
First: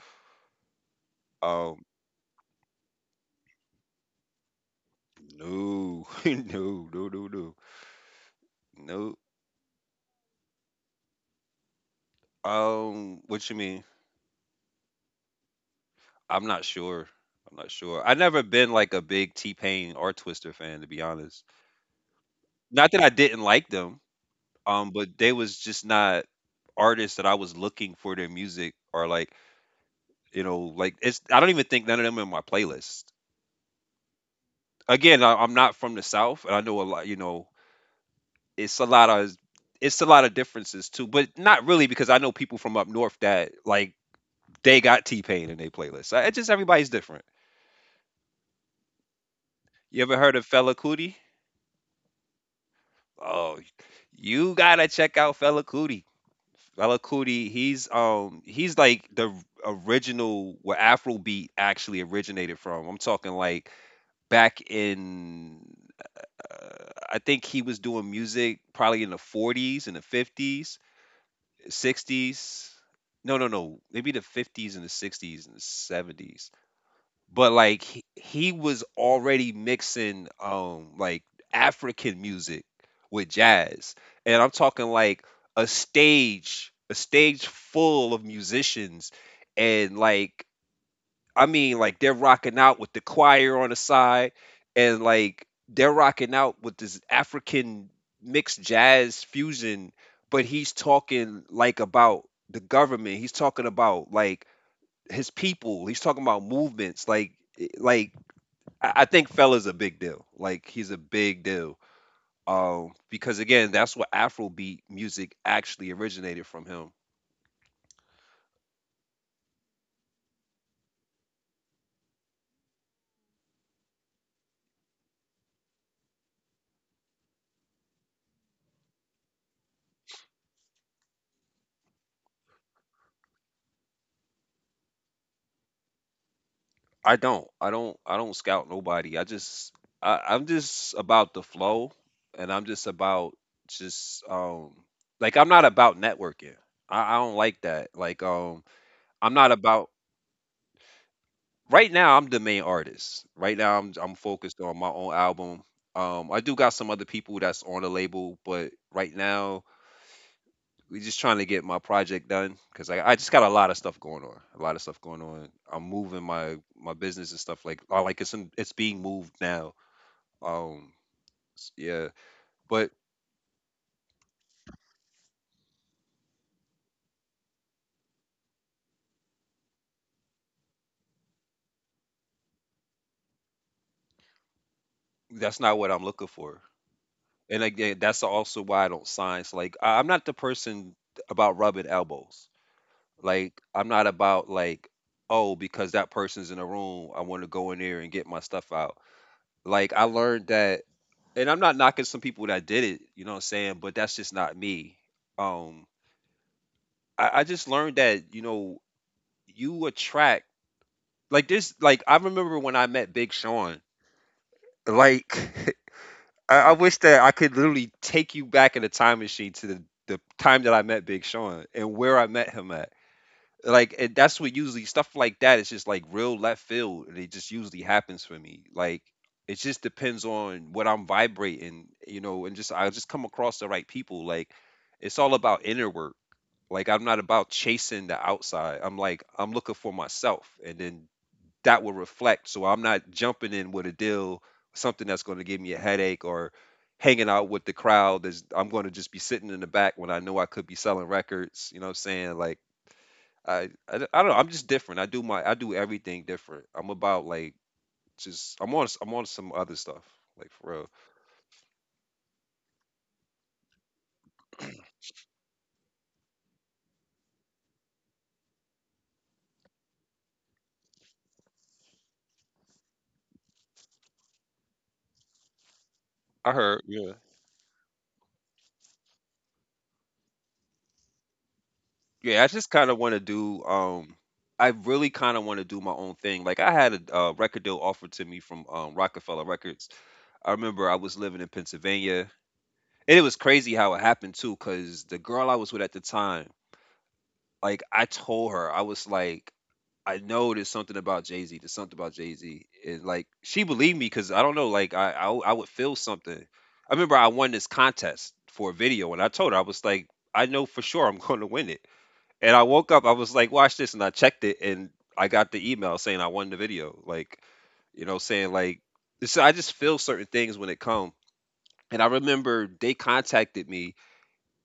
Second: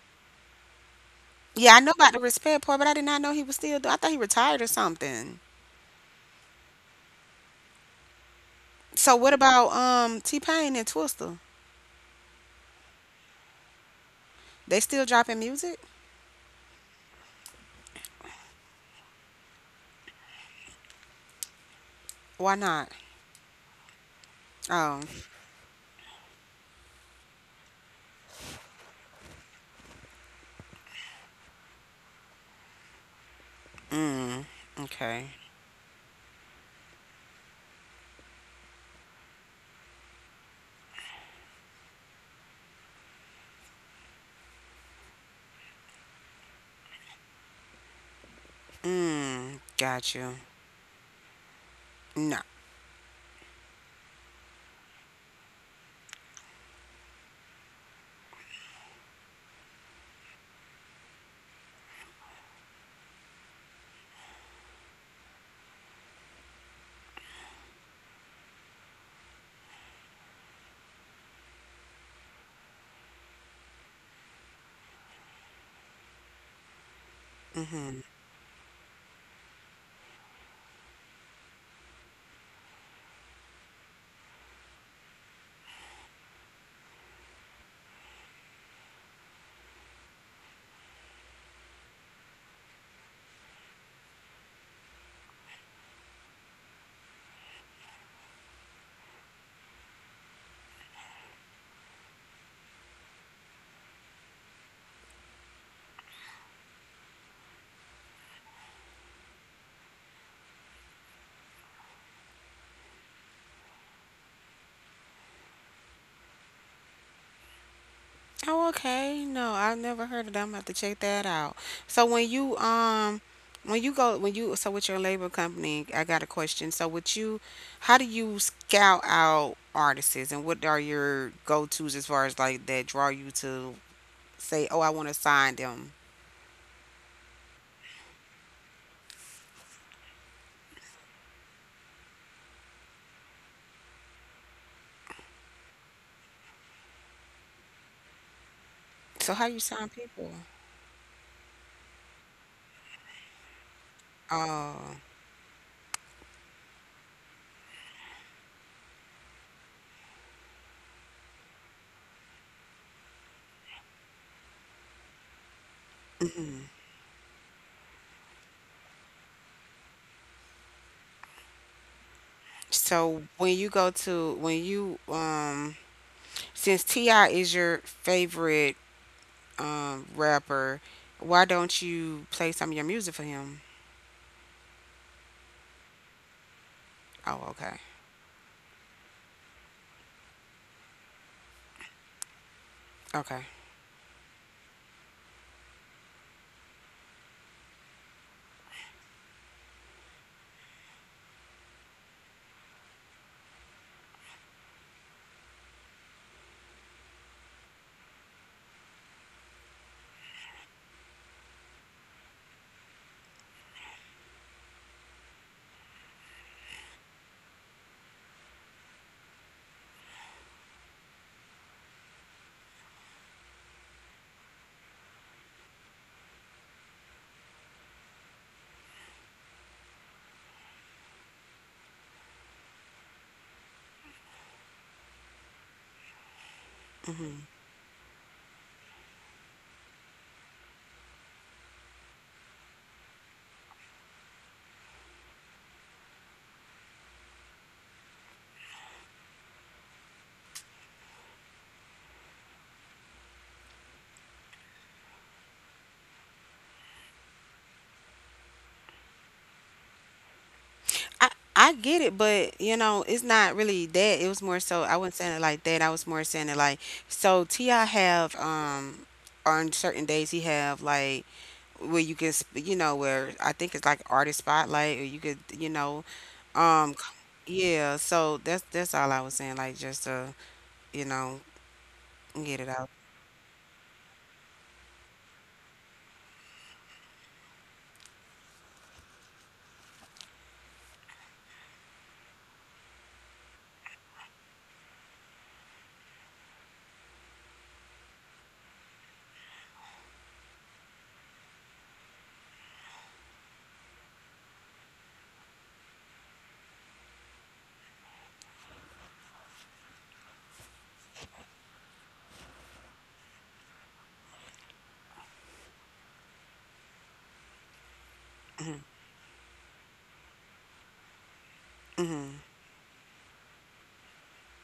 [SPEAKER 2] Yeah, I
[SPEAKER 1] Um,
[SPEAKER 2] know about the respect part, but I did not know he was still, I thought he retired or something.
[SPEAKER 1] no, No,
[SPEAKER 2] So
[SPEAKER 1] no.
[SPEAKER 2] what about um, T Pain and Twista?
[SPEAKER 1] What you mean?
[SPEAKER 2] They still dropping music?
[SPEAKER 1] I'm not sure. I'm not sure. I never been like a big T Pain or Twister fan, to be honest.
[SPEAKER 2] Why not?
[SPEAKER 1] Not that I didn't like them,
[SPEAKER 2] Oh,
[SPEAKER 1] but they was just not artists that I was looking for their music. Or like, you know, like it's, I don't even think none of them in my playlist.
[SPEAKER 2] mm,
[SPEAKER 1] Again,
[SPEAKER 2] okay,
[SPEAKER 1] I'm not from the South, and I know a lot. You know, it's a lot of it's a lot of differences too, but not really, because I know people from up north that like, they got T Pain in their playlist. I, it's just everybody's different.
[SPEAKER 2] mm,
[SPEAKER 1] You
[SPEAKER 2] got
[SPEAKER 1] ever
[SPEAKER 2] you.
[SPEAKER 1] heard of Fella Cootie?
[SPEAKER 2] No.
[SPEAKER 1] Oh, you gotta check out Fella Cootie. Fella Cootie, he's like the original where Afrobeat actually originated from. I'm talking, like, back in I think he was doing music probably in the 40s and the 50s, 60s. No, no, no. Maybe the 50s and the 60s and the 70s. But like,
[SPEAKER 2] Mm-hmm.
[SPEAKER 1] he was already mixing like African music with jazz. And I'm talking like a stage full of musicians, and like, I mean, like they're rocking out with the choir on the side, and like they're rocking out with this African mixed jazz fusion, but he's talking like about the government. He's talking about like his people. He's talking about movements. Like, eh, like I think Fella's a big deal. Like, he's a big deal. Because again, that's what Afrobeat music actually originated from him.
[SPEAKER 2] Oh, okay. No, I've never heard of them. I have to check that out. So when you go when you so with your label company, I got a question. So with you, how do you scout out artists, and what are your go-tos, as far as like that draw you to say, "Oh, I want to sign them."
[SPEAKER 1] I don't. I don't. I don't scout nobody. I just. I'm just about the flow, and I'm just about just like, I'm not about networking. I don't like that. Like,
[SPEAKER 2] So
[SPEAKER 1] I'm
[SPEAKER 2] how
[SPEAKER 1] not
[SPEAKER 2] do you sign
[SPEAKER 1] about,
[SPEAKER 2] people?
[SPEAKER 1] right now, I'm the main artist. Right now, I'm focused on my
[SPEAKER 2] Oh.
[SPEAKER 1] own album. Um, I do got some other people that's on the label, but right now we're just trying to get my project done, because I just got a lot of stuff going on. A lot of stuff going on. I'm moving my business and stuff, like, it's being moved now. Um, yeah, but
[SPEAKER 2] So when you since T.I. is your favorite um, rapper, why don't you play some of your music for him?
[SPEAKER 1] that's not what I'm looking for.
[SPEAKER 2] Oh,
[SPEAKER 1] And
[SPEAKER 2] okay.
[SPEAKER 1] again, that's also why I don't sign. So like, I'm not the person about rubbing elbows.
[SPEAKER 2] Okay.
[SPEAKER 1] Like, I'm not about like, oh, because that person's in the room, I want to go in there and get my stuff out. Like, I learned that, and I'm not knocking some people that did it. You know what I'm saying? But that's just not me. Um, I just learned that, you know, you attract like this. Like, I remember when I met Big Sean. Like. I wish that I could literally take you back in a time machine to the time that I met Big Sean and where I met him at. Like, and that's what usually stuff like that is just like real left field, and it just usually happens for me. Like, it just depends on what I'm vibrating, you know, and just, I just come across the right people. Like, it's all about inner work. Like, I'm not
[SPEAKER 2] Mm-hmm.
[SPEAKER 1] about chasing the outside. I'm like, I'm looking for myself, and then that will reflect. So I'm not jumping in with a deal, something that's going to give me a headache, or hanging out with the crowd. That's, I'm going to just be sitting in the back when I know I could be selling records. You know what I'm saying? Like, I, I I don't know. I'm just different. I do my, I do everything different. I'm about like, just, I'm on some other stuff. Like, for real.
[SPEAKER 2] I get it, but you know, it's not really that. It was more so, I wasn't saying it like that. I was more saying it like, so T.I. have, um, on certain days he have like, where you can you know, where, I think it's like artist spotlight, or you could, you know,
[SPEAKER 1] I heard. Yeah.
[SPEAKER 2] yeah, so that's all I was saying, like, just to, you know,
[SPEAKER 1] Yeah. I
[SPEAKER 2] get
[SPEAKER 1] just
[SPEAKER 2] it
[SPEAKER 1] kind
[SPEAKER 2] out.
[SPEAKER 1] of want to do. I really kind of want to do my own thing. Like, I had a record deal offered to me from Rockefeller Records. I remember I was living in Pennsylvania. And it was crazy how it happened too, because the girl I was with at the time, like I told her, I was like, I know there's something about Jay Z. There's something about Jay Z, and like she believed me, because I don't know, like I would feel something. I remember I won this contest for a video, and I told her I was like, I know for sure I'm going to win it. And I woke up, I was like, watch this, and I checked it, and I got the email saying I won the video. Like, you know, saying like, so I just feel certain things when it come. And I
[SPEAKER 2] Mhm.
[SPEAKER 1] remember they contacted me,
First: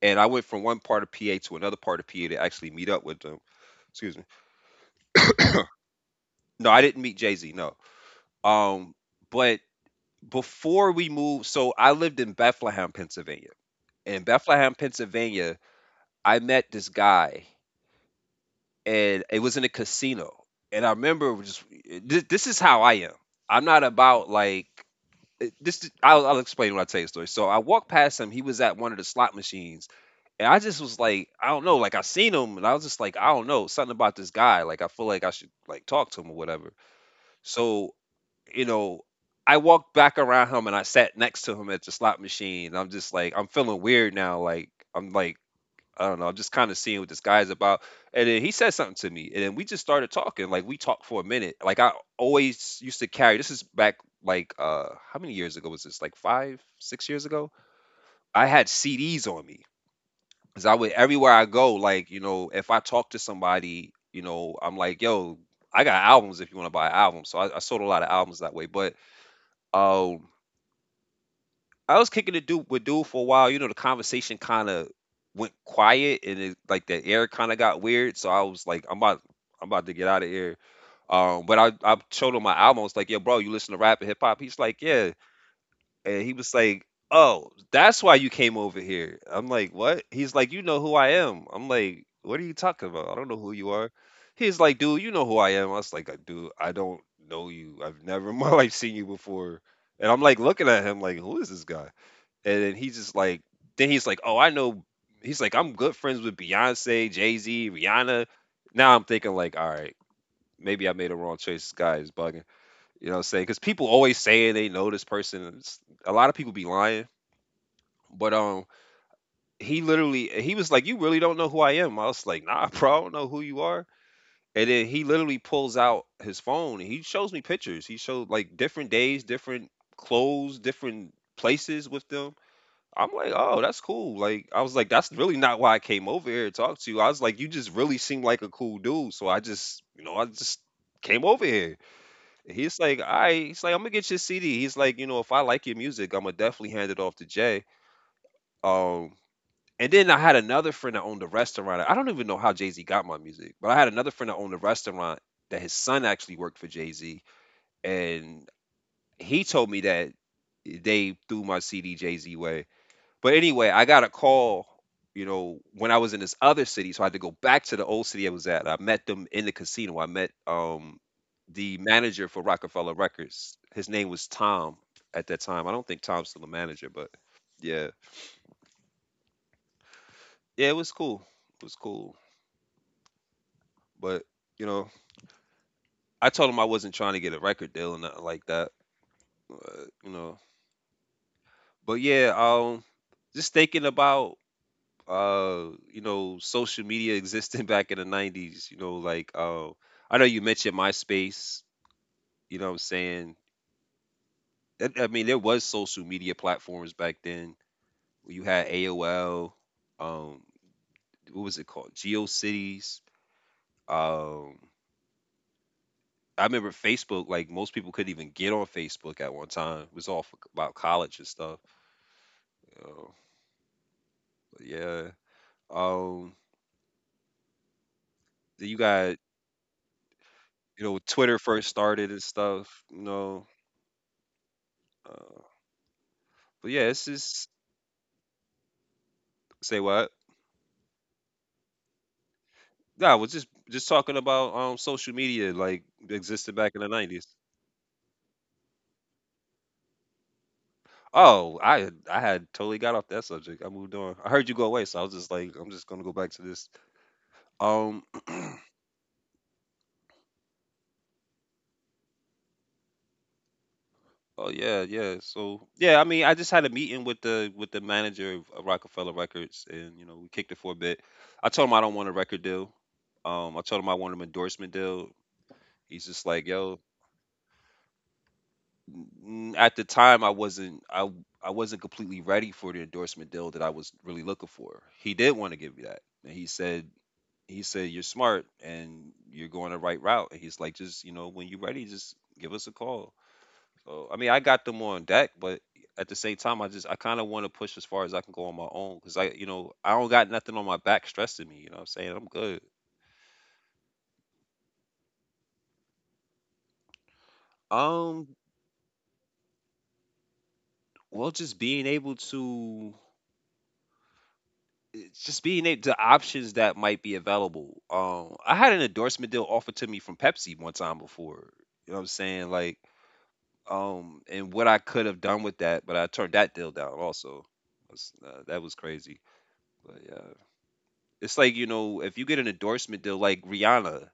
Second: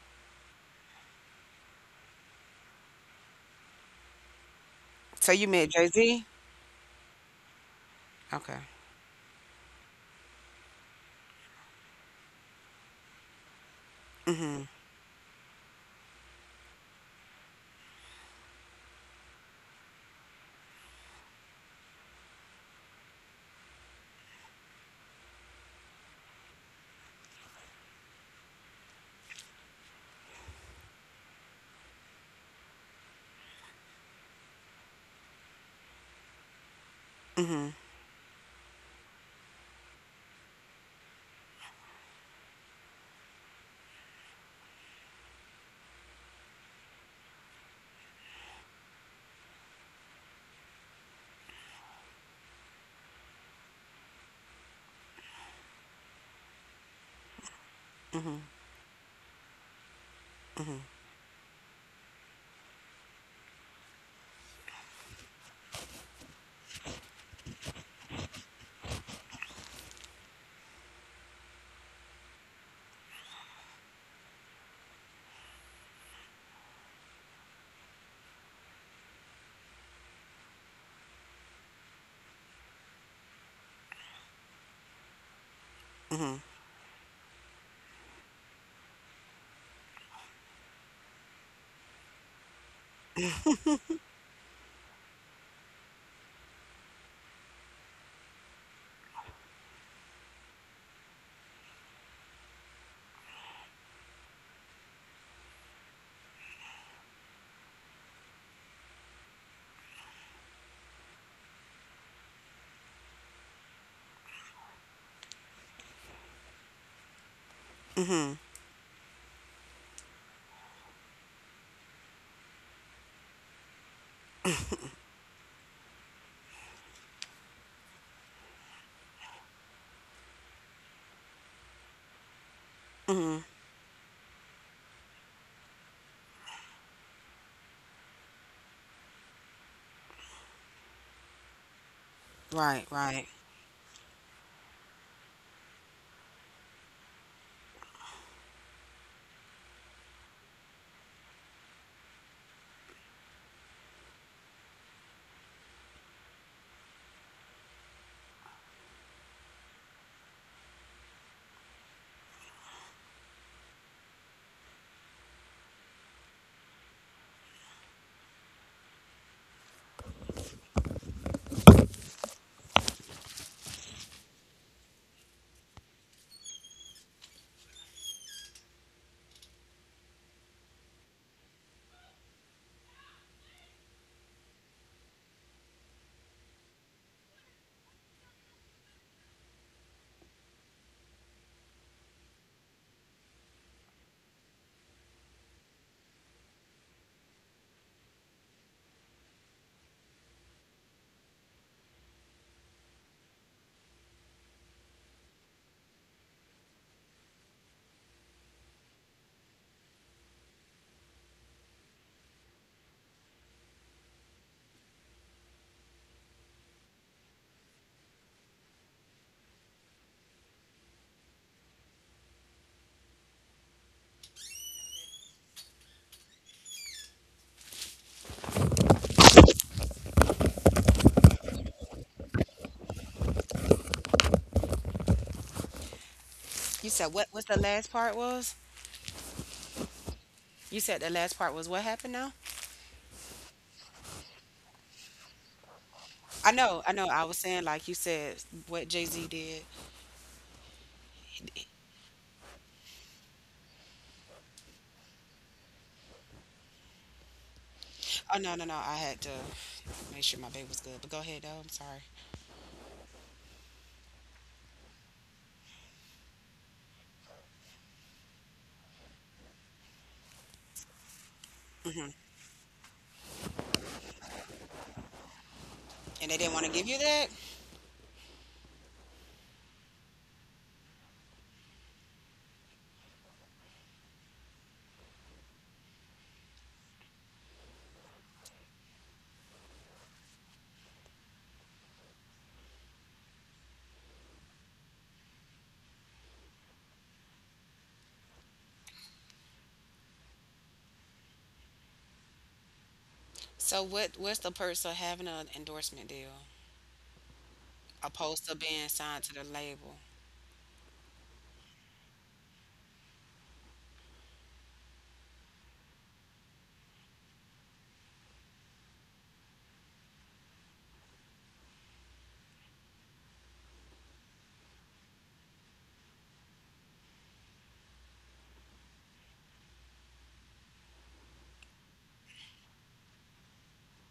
[SPEAKER 1] and I went from one part of PA to another part of PA to actually meet up with them. Excuse me.
[SPEAKER 2] So you met Jay-Z?
[SPEAKER 1] No, I didn't meet Jay Z. No.
[SPEAKER 2] Okay.
[SPEAKER 1] Um, but before we moved, so I lived in Bethlehem, Pennsylvania. In
[SPEAKER 2] Mhm.
[SPEAKER 1] Bethlehem, Pennsylvania, I met this guy, and it was in a casino. And I remember just this is how I am. I'm not about like this. I'll explain when I tell you the story. So I walked past him. He was at one of the slot machines, and I just was like, I don't know, like I seen him and I was just like, I don't know, something about this guy. Like, I feel like I should like talk to him or whatever.
[SPEAKER 2] Mhm.
[SPEAKER 1] So, you know, I walked back around him and I sat next to him at the slot machine. And I'm just like, I'm feeling weird now. Like, I'm like, I don't know, I'm just kind of seeing what this guy's about. And then he said something to me. And then we just started talking. Like, we talked for a minute. Like I always used to carry this is back like uh how many years ago was this? Like 5, 6 years ago? I had CDs on me. Cause I would everywhere I go, like, you know, if I talk to somebody, you know, I'm like, yo, I got albums if you want to buy an album. So I sold a lot of albums that way. But um I was kicking it dude with dude for a while. You know, the conversation kind of went quiet and it like the air kind of got weird. So I was like, I'm about to get out of here. I showed him my album. I was like, yo, bro, you listen to rap and hip hop? He's like, yeah. And he
[SPEAKER 2] Mhm.
[SPEAKER 1] was like, "Oh, that's why you came over here." I'm like, "What?" He's like, "You know who I am." I'm like, "What are you talking about? I don't know who you are." He's like, "Dude, you know who I am." I was like, "Dude, I don't know you. I've never in my life seen you before." And I'm like looking at him like, "Who is this guy?" And then he's like, "Oh, I know." He's like, "I'm good friends with Beyonce, Jay Z, Rihanna." Now I'm thinking like, "All right, maybe I made a wrong choice. This guy is bugging." You know what I'm saying? Because people always say they know this person. A lot of people be lying. But
[SPEAKER 2] Mhm.
[SPEAKER 1] he was like, "You really don't know who I am." I was like, "Nah, bro, I don't know who you are." And then he literally pulls out his phone and he shows me pictures. He showed like different days, different clothes, different places with them. I'm like,
[SPEAKER 2] Mhm.
[SPEAKER 1] "Oh, that's cool." Like I was like, "That's really not why I came over here to talk to you." I was like, "You just really seem like a cool dude." So I just, you know, I just came over here. He's
[SPEAKER 2] Right,
[SPEAKER 1] like,
[SPEAKER 2] right.
[SPEAKER 1] "I." He's like, "I'm gonna get your CD." He's like, "You know, if I like your music, I'm gonna definitely hand it off to Jay." Um, and then I had another friend that owned a restaurant. I don't even know how Jay Z got my music, but I had another friend that owned a restaurant that his son actually worked for Jay Z, and he told me that they threw my CD Jay Z way. But anyway, I got a call, you know, when I was in this other city, so I had to go back to the old city I was at. I met them in the casino. I met the manager for Rockefeller Records. His name was Tom at that time. I don't think Tom's still a manager, but yeah. Yeah, it was cool. It was cool. But, you know, I told him I wasn't trying to get a record deal or nothing like that. Uh, you know. But yeah, just thinking about you know, social media existing back in the 90s, you know, I know you mentioned MySpace, you know what I'm saying? I mean there was social media platforms back then. You had AOL, um what was it called, Geocities. um I remember Facebook, like most people couldn't even get on Facebook at one time, it was about college and stuff. You, but yeah. um then you got, you know, Twitter first started and stuff, you know. uh, but yeah,
[SPEAKER 2] You
[SPEAKER 1] it's
[SPEAKER 2] said, what
[SPEAKER 1] just
[SPEAKER 2] what's the last part was?
[SPEAKER 1] Say what?
[SPEAKER 2] You said that last part was what happened now?
[SPEAKER 1] Nah, I was just talking about social media, like existed
[SPEAKER 2] I
[SPEAKER 1] back in the
[SPEAKER 2] know, I know.
[SPEAKER 1] nineties.
[SPEAKER 2] I was saying, like, you said what Jay Z did.
[SPEAKER 1] Oh, I had totally got off that subject. I moved on. I heard you go away, so I was just like, I'm just gonna go back to this. Um,
[SPEAKER 2] Oh no, no, no. I had to make sure my baby was good. But go ahead though. I'm sorry.
[SPEAKER 1] oh yeah, yeah. So yeah, I mean, I just had a meeting with the manager of Rockefeller Records, and you know, we kicked it for a bit. I told him I don't want a record deal. I told him I want an endorsement deal. He's just
[SPEAKER 2] And they
[SPEAKER 1] like,
[SPEAKER 2] didn't want to
[SPEAKER 1] yo,
[SPEAKER 2] give you that.
[SPEAKER 1] at the time I wasn't completely ready for the endorsement deal that I was really looking for. He did want to give me that. And he said you're smart and you're going the right route. And he's like just, you know, when you're ready just give us a call. So I mean, I got them on deck, but at the same time I kind of want to push as far as I can go on my own, cuz I, you know, I don't got nothing on my back stressing me, you know what I'm saying? I'm good.
[SPEAKER 2] So what? What's the purpose of having an endorsement deal
[SPEAKER 1] Um,
[SPEAKER 2] opposed to being signed to the label?
[SPEAKER 1] well just being able to, it's just being able the options that might be available. I had an endorsement deal offered to me from Pepsi one time before. You know what I'm saying? Like, and what I could have done with that, but I turned that deal down also. That was crazy. But yeah, it's like you know, if you get an endorsement deal like Rihanna,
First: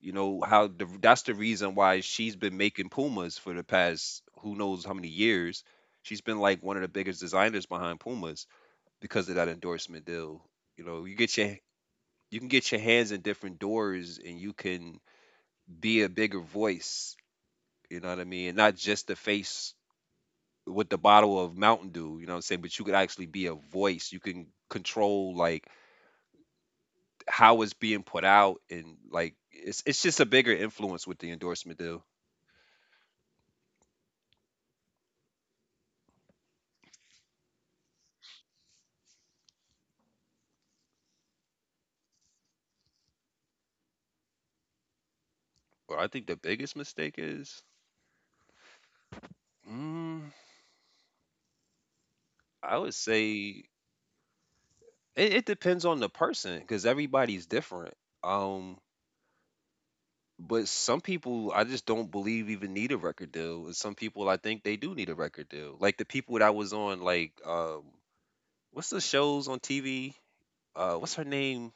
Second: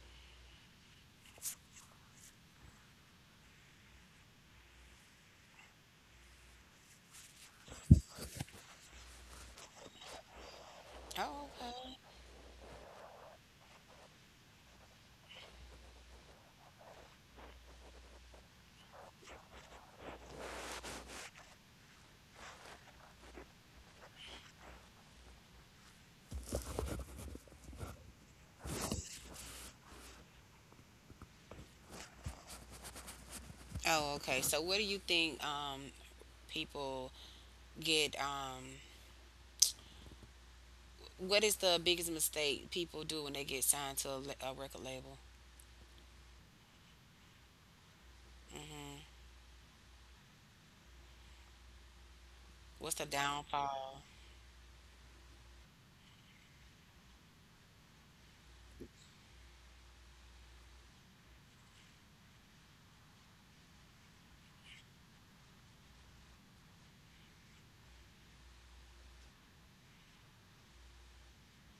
[SPEAKER 1] you know how that's the reason why she's been making Pumas for the past who knows how many years. She's been like one of the biggest designers behind Pumas because of that endorsement deal. You know,
[SPEAKER 2] Oh, okay.
[SPEAKER 1] you can get your hands in different doors and you can be a bigger voice, you know what I mean, and not just the face with the bottle of Mountain Dew, you know what I'm saying? But you could actually be a voice, you can control like how it's being put out, and it's just a bigger influence with the endorsement deal.
[SPEAKER 2] Oh, okay. So what do you think, people get? What is the biggest mistake people do when they get signed to a, a record label?
[SPEAKER 1] Well, I think the biggest mistake is
[SPEAKER 2] Hmm.
[SPEAKER 1] mm, I would
[SPEAKER 2] What's the
[SPEAKER 1] say
[SPEAKER 2] downfall?
[SPEAKER 1] it depends on the person because everybody's different. um But some people I just don't believe even need a record deal, and some people I think they do need a record deal. Like the people that was on like what's the shows on TV? Uh, what's her name?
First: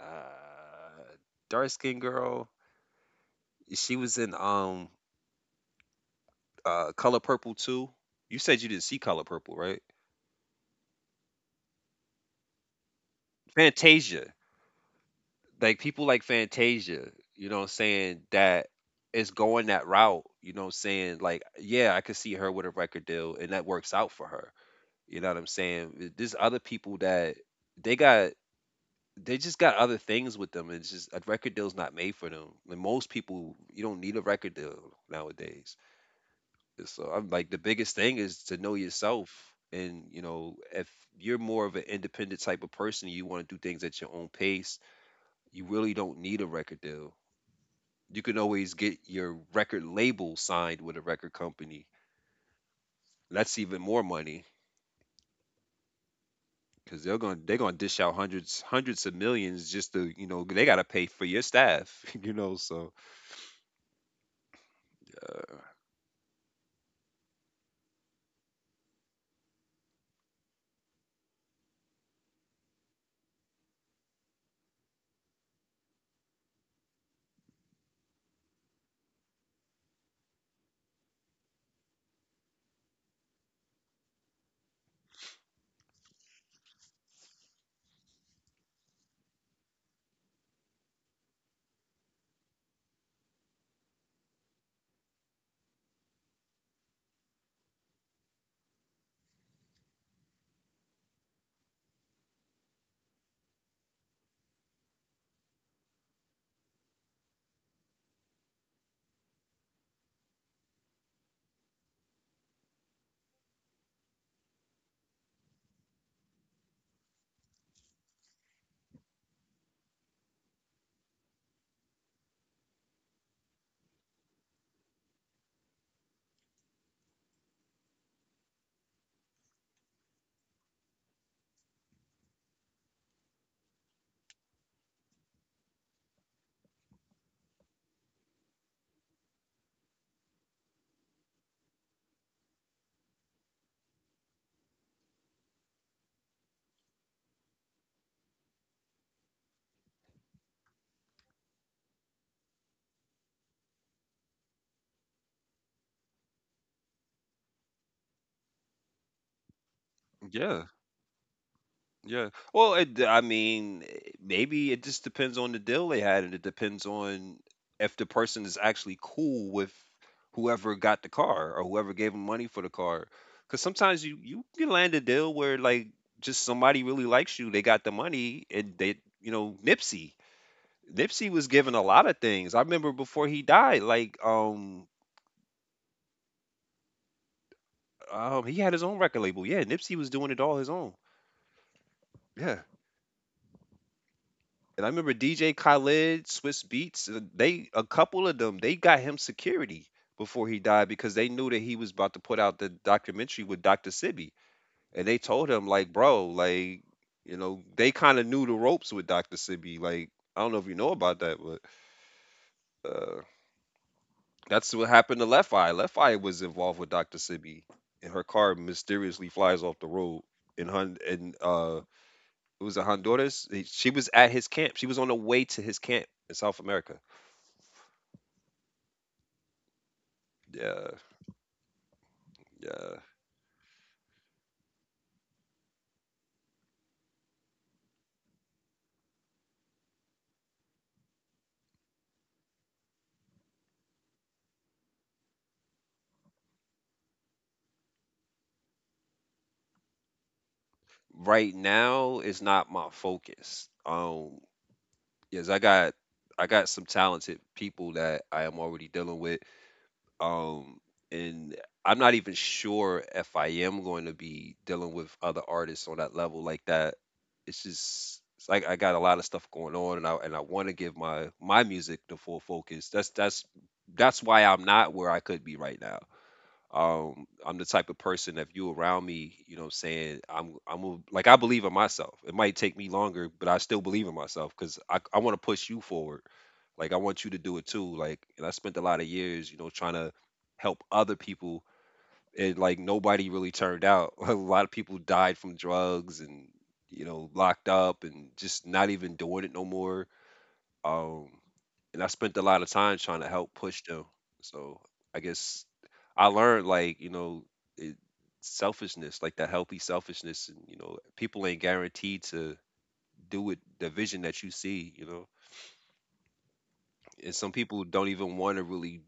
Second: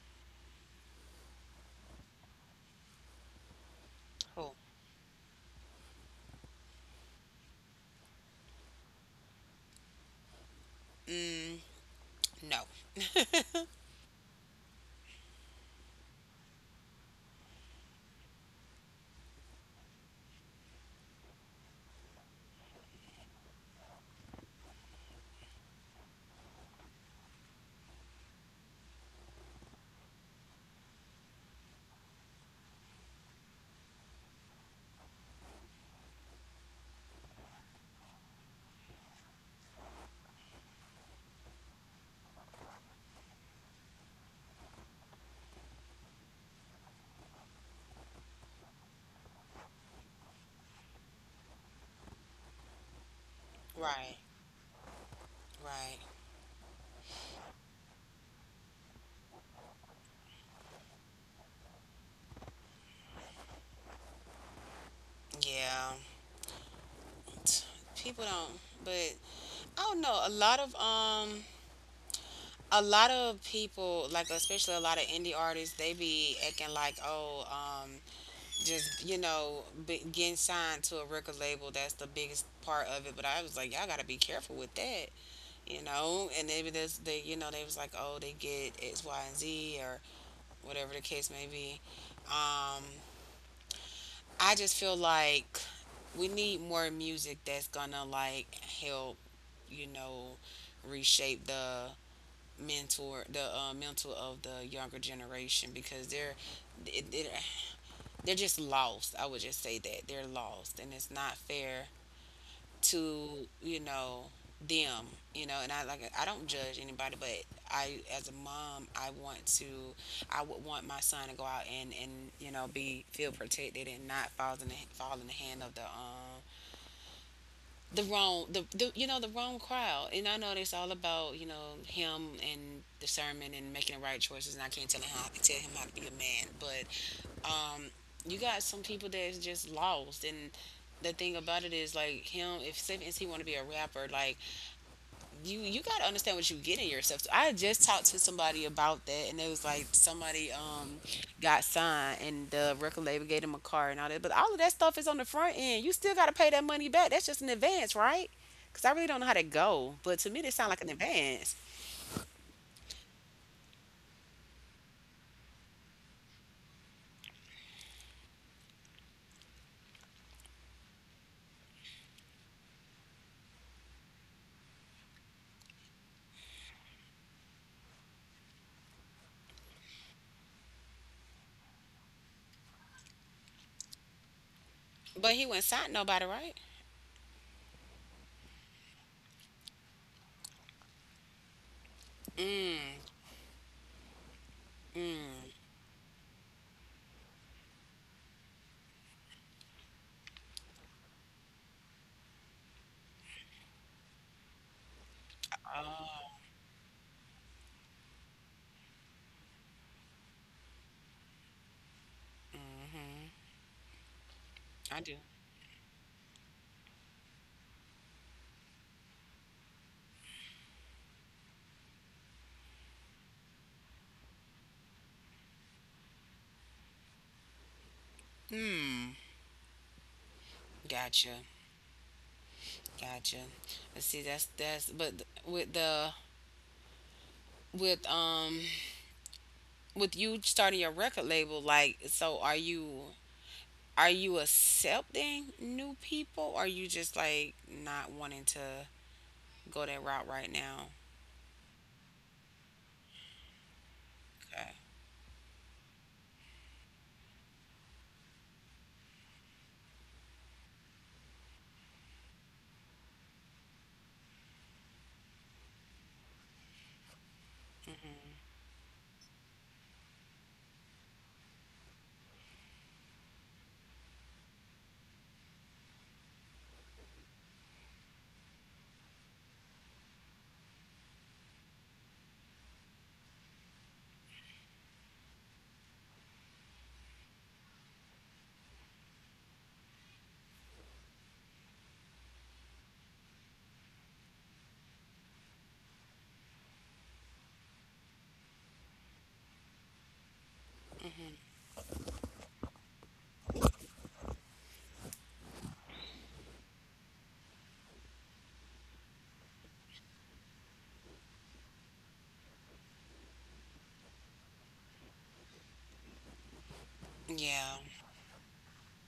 [SPEAKER 1] Uh dark skinned girl. She was in
[SPEAKER 2] Who?
[SPEAKER 1] Color Purple too. You said you didn't see Color Purple, right?
[SPEAKER 2] No.
[SPEAKER 1] Fantasia. Like people like Fantasia, you know what I'm saying, that is going that route, you know what I'm saying? Like, yeah, I could see her with a record deal and that works out for her. You know what I'm saying? There's other people that they got they just got other things with them. It's just a record deal's not made for them. And most people you don't need a record deal nowadays. So I'm like the biggest thing is to know yourself. And you know, if you're more of an independent type of person, you want to do things at your own pace, you really don't need a record deal. You can always get your record label signed with a record company. That's even more
[SPEAKER 2] Right,
[SPEAKER 1] money.
[SPEAKER 2] right.
[SPEAKER 1] Cause they're gonna dish out hundreds of millions, just to, you know, they gotta pay for your staff you know, so uh,
[SPEAKER 2] Yeah. T- People don't, but I don't know. A lot of people, like especially a lot of indie artists, they be acting like, "Oh, um, just, you know, be, getting signed to a record label, that's the biggest part of it." But I was like, "Y'all got to be careful with that." You know, and maybe this they, you know, they was like, "Oh, they get X, Y, and Z, or whatever the case may be." Um, I just feel like we need more music that's gonna like help, you know, reshape the mentor the mental of the younger generation because they're it- it- they're just lost. I would just say that they're lost, and it's not fair to, you know, them, you know. And I, like, I don't judge anybody, but I, as a mom, I want to, I would want my son to go out and, you know, be, feel protected and not fall in the hand of the, um, the wrong the, you know, the wrong crowd. And I know it's all about, you know, him and discernment and making the right choices, and I can't tell him how to be a man, but um, you got some people that's just lost. And the thing about it is like, him, if say, since he want to be a rapper, like, you got to understand what you get in yourself. So I just talked to somebody about that, and it was like somebody, um, got signed and the record label gave him a car and all that, but all of that stuff is on the front end. You still got to pay that money back. That's just an advance, right? Because I really don't know how to go, but to me this
[SPEAKER 1] yeah.
[SPEAKER 2] sound like an advance.
[SPEAKER 1] Yeah, well I mean maybe it just depends on the deal they had, and it depends on if the person is actually cool with whoever got the car or whoever gave them money for the car, because sometimes you can land a deal where like just somebody really likes you, they got the money, and they, you know, Nipsey, Nipsey was given a lot of things. I remember before he died, like
[SPEAKER 2] But he wasn't signed nobody, right?
[SPEAKER 1] he had his own record label. Yeah, Nipsey was doing it all his own. Yeah. And I remember DJ Khaled, Swiss Beats, they a couple of them, they got him security before he died because they knew that he was about to put out the documentary with Dr. Sibby. And they told him like, "Bro,
[SPEAKER 2] Oh,
[SPEAKER 1] like, you know," they kind of knew the ropes with Dr. Sibby. Like, I don't know if you know about that, but uh that's what
[SPEAKER 2] I do.
[SPEAKER 1] happened to Left Eye. Left Eye was involved with Dr. Sibi, and her car mysteriously flies off the road in Hon in it was in Honduras. She was at his camp. She was on the way to his camp in South America.
[SPEAKER 2] Hmm.
[SPEAKER 1] Yeah,
[SPEAKER 2] Gotcha.
[SPEAKER 1] yeah.
[SPEAKER 2] Gotcha. But see, that's but with the with um, with you starting your record label, like, so are you, are you accepting new people? Or are you just like not wanting to go that route right now?
[SPEAKER 1] Right now is not my focus.
[SPEAKER 2] Okay.
[SPEAKER 1] Yes, I got some talented people that I am already dealing with. Um, and I'm not even sure if I am going to be dealing with other artists on that level like that. It's like I got a lot of stuff going on, and I want to give my my music the full focus. That's that's why I'm not where I could be right now. I'm the type of person if you around me, what I'm saying, like I believe in myself. It might take me longer, but I still believe in myself because I want to push you forward. Like I want you to do it too. Like and I spent a lot of years, you know, trying to help other people, and like nobody really turned out. A lot of people died from drugs and, you know, locked up and just not even doing it no more. Um and I spent a lot of time trying to help push them. So I guess I learned, like, you know, it, selfishness, like that healthy selfishness, and you know, people ain't guaranteed to do it the vision that you see, you know, and some
[SPEAKER 2] Yeah,
[SPEAKER 1] people don't even want to really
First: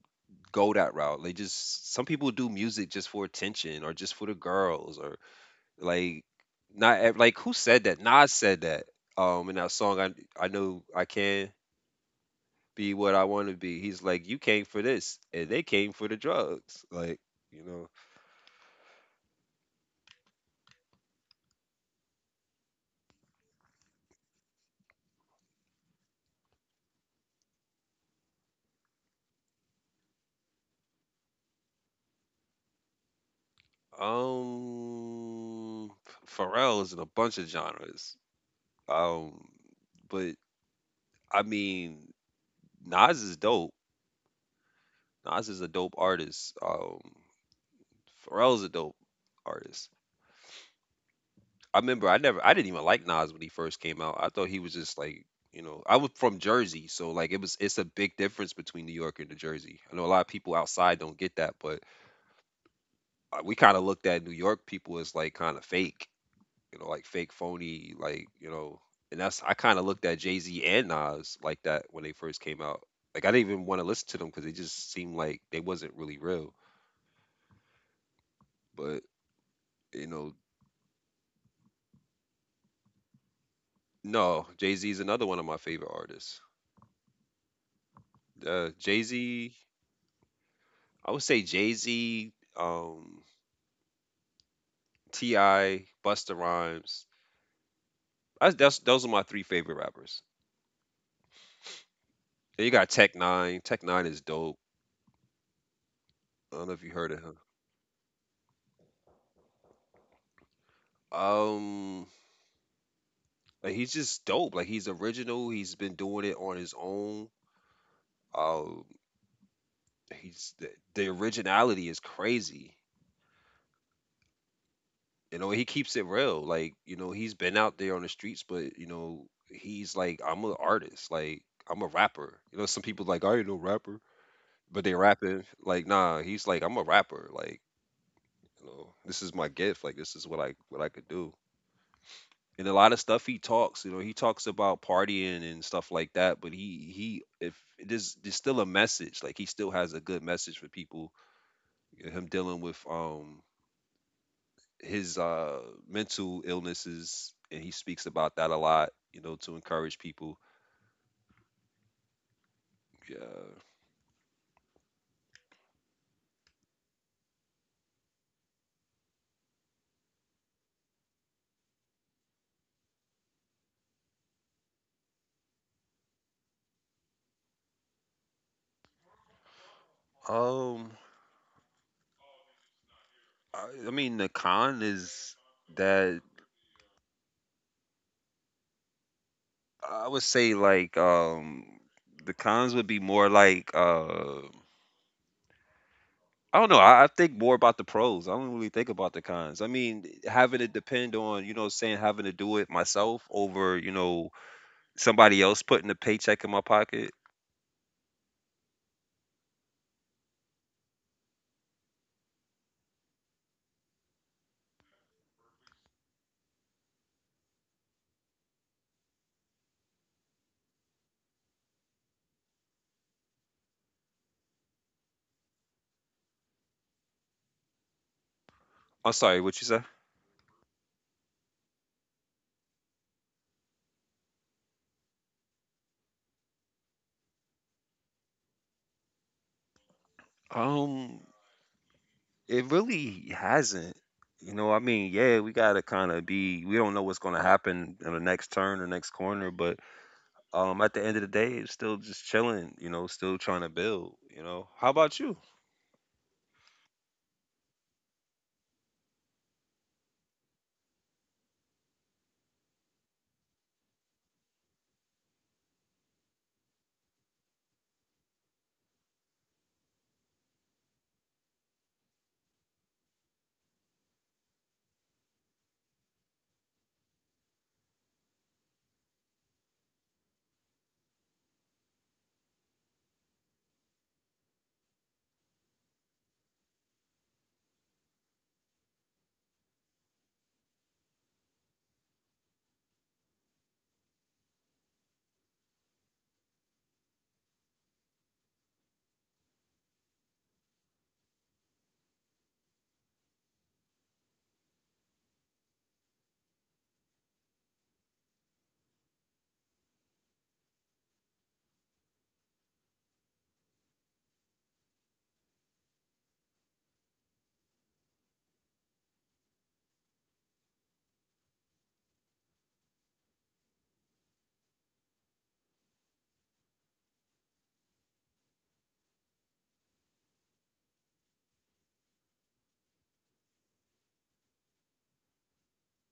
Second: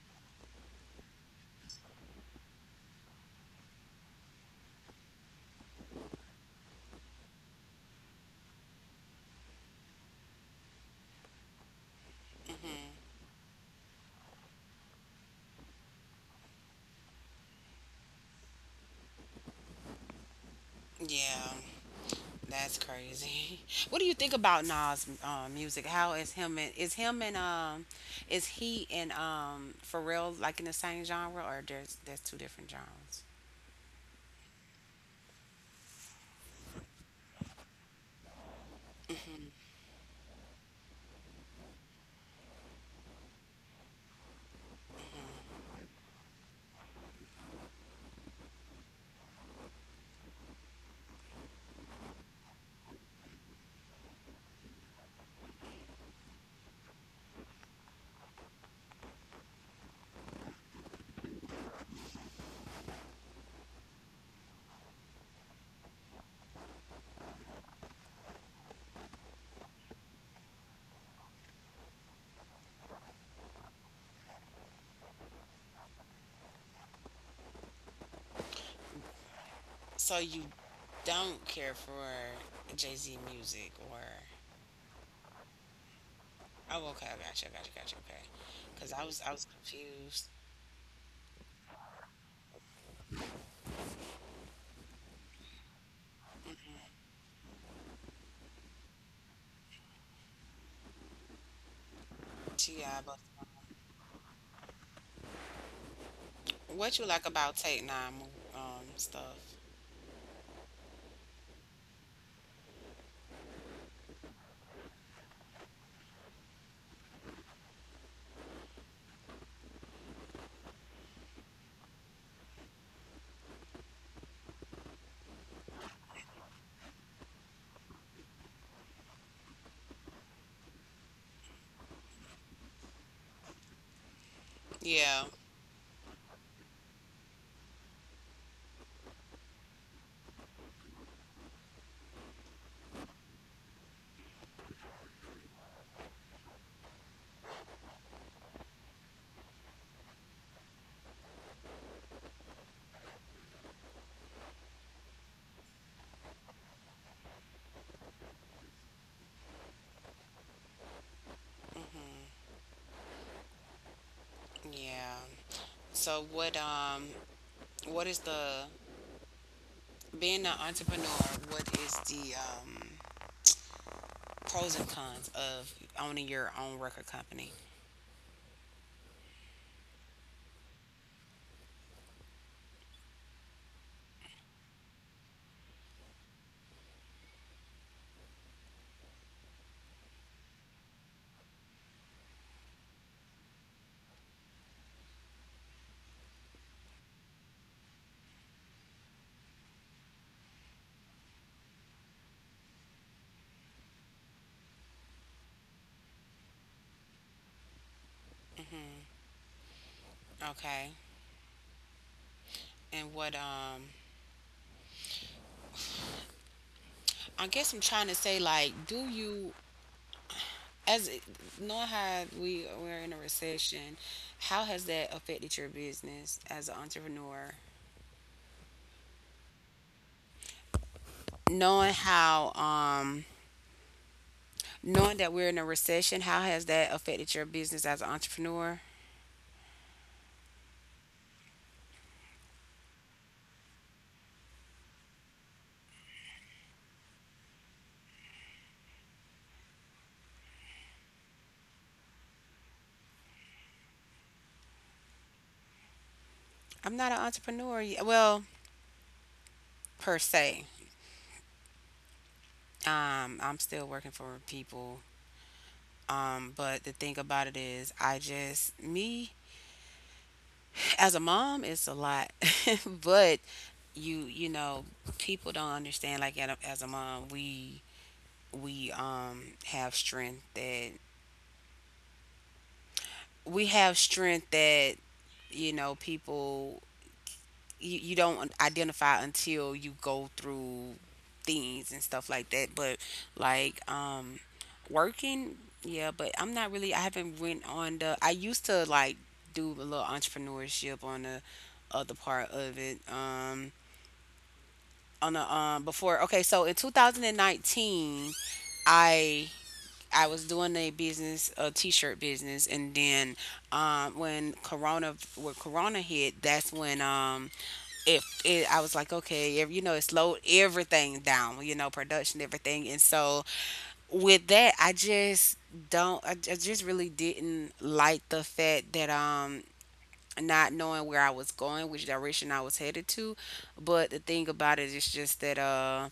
[SPEAKER 1] go that route. Like, just some people do music just for attention or just for the girls or like not ev- like who said that? Nas said that. In that song, I know I can be what I want to be. He's like, you came for this and they came for the drugs. Like, you know.
[SPEAKER 2] yeah, that's crazy. What do you think about Nas' music? How is him and is him and is he and um, Pharrell like in the same genre, or there's two different genres?
[SPEAKER 1] Um Pharrell is in a bunch of genres. Um but I mean, Nas is dope. Nas is a dope artist. Pharrell's a dope artist. I remember I never I didn't even like Nas when he first came out. I thought he was just like, you know, I was from Jersey, so like it was, it's a big difference between New York and New Jersey. I know a lot of people outside don't get that, but we kind of looked at New York people as like kind of fake, you know, like fake, phony, like, you know, and that's, I kind of looked at Jay-Z and Nas like that when they first came out. Like I didn't even want to listen to them cuz they just seemed like they wasn't really real. But, you
[SPEAKER 2] So
[SPEAKER 1] know,
[SPEAKER 2] you don't care for Jay Z music or,
[SPEAKER 1] no, Jay-Z is another one of my favorite artists.
[SPEAKER 2] oh okay, I gotcha, I gotcha, gotcha, okay. Because I was, I was
[SPEAKER 1] Jay-Z
[SPEAKER 2] confused.
[SPEAKER 1] I would say Jay Z, T.I., Busta Rhymes. That's, those are my three favorite rappers. Then you
[SPEAKER 2] Ti
[SPEAKER 1] got Tech
[SPEAKER 2] Busta.
[SPEAKER 1] Nine. Tech Nine is dope. I don't know if you
[SPEAKER 2] What you
[SPEAKER 1] heard of
[SPEAKER 2] like
[SPEAKER 1] him.
[SPEAKER 2] about Tate Nine um, stuff?
[SPEAKER 1] Um, like, he's just dope. Like, he's original. He's been doing it on his own. Um, he's the, the originality is crazy. You know, he keeps it real. Like, you know, he's been out there on the streets, but you know, he's like, I'm an artist. Like, I'm a rapper. You know, some people like, I ain't no rapper, but they
[SPEAKER 2] Yeah,
[SPEAKER 1] rapping, like, nah, he's like, I'm a rapper. Like, you know, this is my gift. Like, this is what I could do. And a lot of stuff he talks, you know, he talks about partying and stuff like that, but he, if there's still a message, like he still has a good message for people, him dealing with his mental illnesses, and he speaks about that a lot, you know, to encourage people. Yeah.
[SPEAKER 2] yeah. So what um, what is the being an entrepreneur, what is the um, pros and cons of owning your own record company?
[SPEAKER 1] um I mean, the con is that, I would say like, the cons would be more like, I don't know. I think more about the pros. I don't really think about the cons. I mean, having to depend on, you know, what I'm saying, having to do it myself over, you know, somebody else putting a paycheck in my pocket.
[SPEAKER 2] Okay. And what um, I guess I'm trying to say, like, do you, as it- knowing how we're in a recession, how has that affected your business as an entrepreneur?
[SPEAKER 1] I'm sorry, what you say?
[SPEAKER 2] Knowing how, knowing that we're in a recession, how has that affected your business as an entrepreneur?
[SPEAKER 1] Um, it really hasn't. You know, I mean, yeah, we gotta kind of be. We don't know what's gonna happen in the next turn or next corner, but at the end of the day, it's still just chilling, you know, still trying to build, you know. How about you?
[SPEAKER 2] I'm not an entrepreneur, well, per se. I'm still working for people. But the thing about it is, I just me, as a mom, it's a lot, but you you know people don't understand, like as a mom, we have strength that we have strength that people you don't identify until you go through things and stuff like that. But like um working. Yeah, but I'm not really, I haven't went on the, I used to like do a little entrepreneurship on the other part of it. On the Before, okay, so in 2019, i I was doing a business, a t-shirt business, and then when Corona hit, that's when I was like, okay, it slowed everything down, you know, production, everything. And so with that, I just don't, I just really didn't like the fact that not knowing where I was going, which direction I was headed to. But the thing about it is just that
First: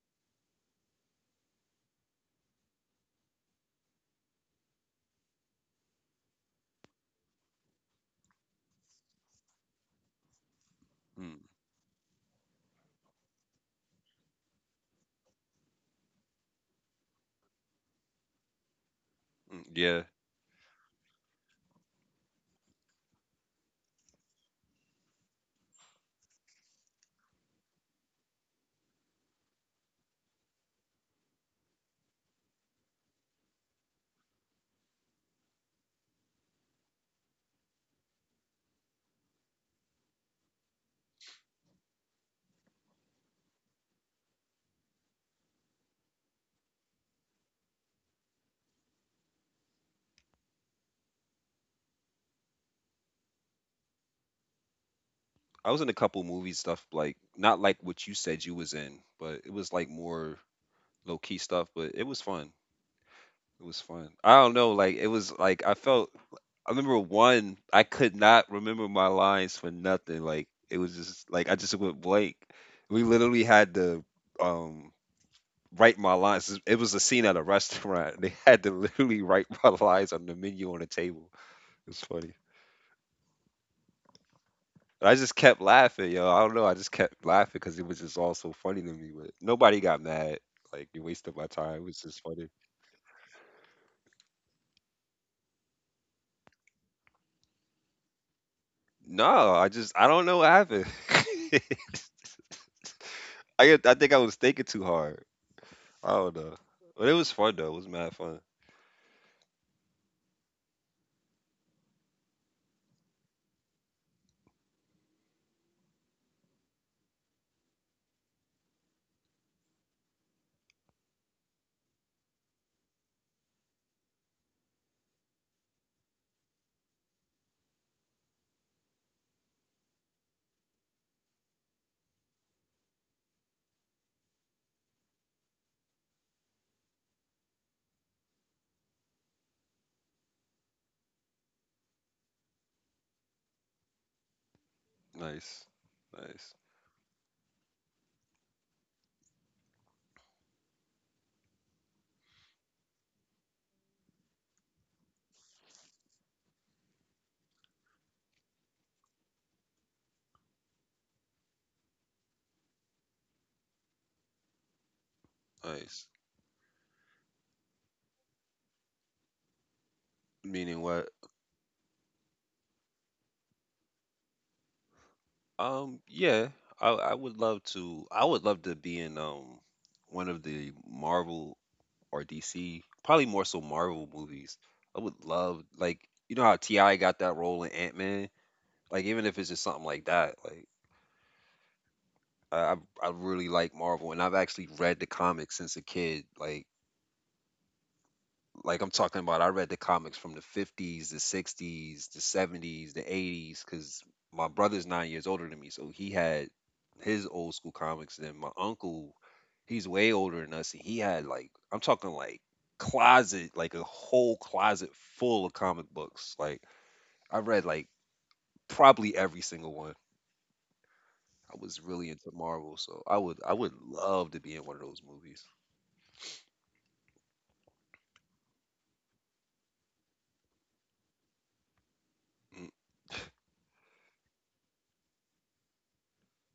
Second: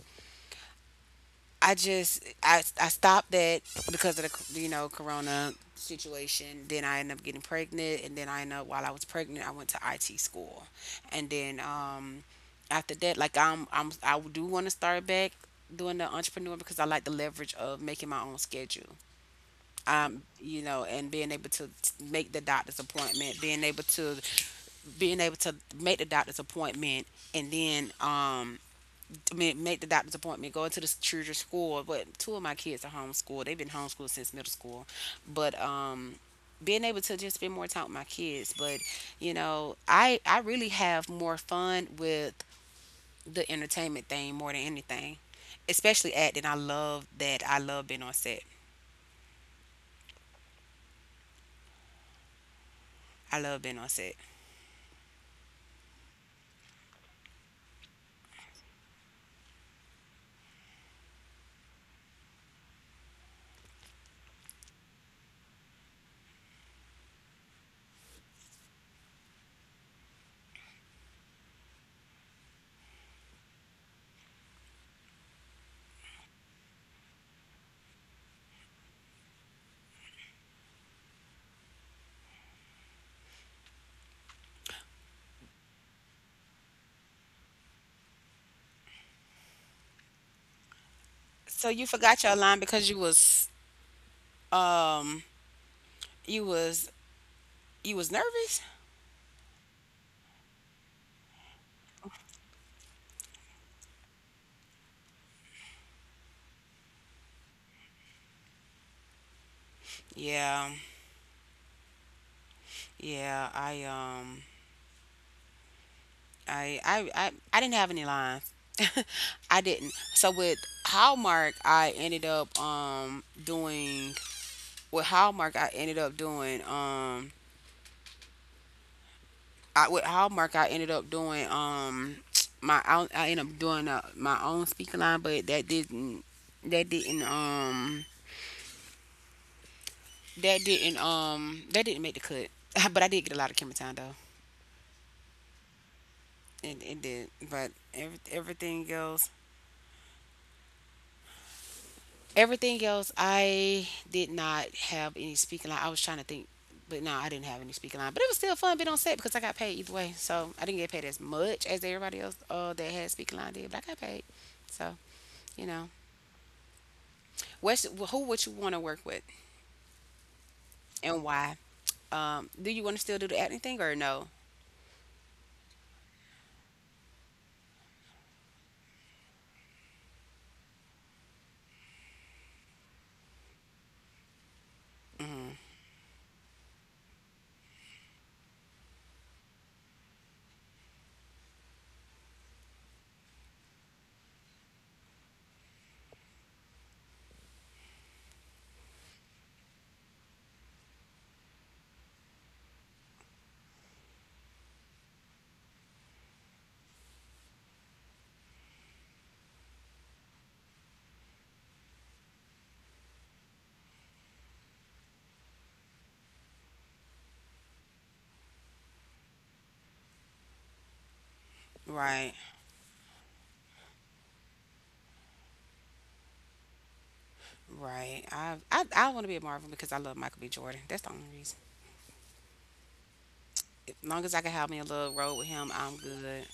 [SPEAKER 2] I just I stopped that because of the, you know, corona situation. Then I ended up getting pregnant, and then I ended up, while I was pregnant, I went to IT school, and
[SPEAKER 1] Mm,
[SPEAKER 2] then after that, like I do want to start back doing the entrepreneur, because I like the leverage of making my own schedule.
[SPEAKER 1] mm, yeah.
[SPEAKER 2] You know, and being able to make the doctor's appointment, being able to make the doctor's appointment, and then make the doctor's appointment, go into the children's school. But two of my kids are homeschooled. They've been homeschooled since middle school. But being able to just spend more time with my kids. But you know, I really have more fun with the entertainment thing more than anything, especially acting. I love that. I love being on set.
[SPEAKER 1] I was in a couple movie stuff, like not like what you said you was in, but it was like more low key stuff, but it was fun. It was fun. I don't know, like it was like I felt, I remember one, I could not remember my lines for nothing. Like, it was just like I just went blank. We literally had to um write my lines. It was a scene at a restaurant. They had to literally write my lines on the menu on the table. It's funny. And I just kept laughing, yo. I don't know. I just kept laughing because it was just all so funny to me. But nobody got mad. Like, you wasted my
[SPEAKER 2] So
[SPEAKER 1] time. It
[SPEAKER 2] you
[SPEAKER 1] was just
[SPEAKER 2] forgot your
[SPEAKER 1] funny.
[SPEAKER 2] line because you was you was nervous.
[SPEAKER 1] No, I just, I don't know what happened. I think I was thinking too hard. I don't know. But it was fun though. It was mad fun.
[SPEAKER 2] Yeah, yeah. I didn't have any lines. I didn't. So with Hallmark, I ended up doing with Hallmark. I ended up doing I, with Hallmark. I ended up doing my I ended up doing my own speaking line, but that didn't that didn't that didn't that didn't make the cut. But I did get a lot of camera time though.
[SPEAKER 1] Nice, nice,
[SPEAKER 2] It did. But everything else Everything Else, I did not have any speaking line. I was trying to think, but no, I didn't have any speaking line. But it was still fun being on set because I got paid either way. So I didn't get paid as much as everybody else that had speaking line did, but I got paid. So you know,
[SPEAKER 1] nice.
[SPEAKER 2] Who would you want to work with
[SPEAKER 1] Meaning what?
[SPEAKER 2] and why? Do you want to still do the acting thing or no?
[SPEAKER 1] Yeah, I would love to. I would love to be in one of the Marvel or DC, probably more so Marvel movies. I would love, like, you know how T.I. got that role in Ant-Man? Like, even if it's just something like that, like I I really like Marvel and I've actually read the comics since a kid. Like I'm talking about, I read the comics from the 50s, the 60s, the 70s, the 80s, because my brother's 9 years older than me. So he had his old school comics. Then my uncle, he's way older than us. And he had like, I'm talking like closet, like a whole closet full of comic books. Like, I read like probably every single one. I was really into
[SPEAKER 2] Right,
[SPEAKER 1] Marvel. So I would love to be in one of those movies.
[SPEAKER 2] right. I want to be a Marvel because I love Michael B. Jordan. That's the only reason.
[SPEAKER 1] Mm,
[SPEAKER 2] As long as I can have me a little role with him, I'm good.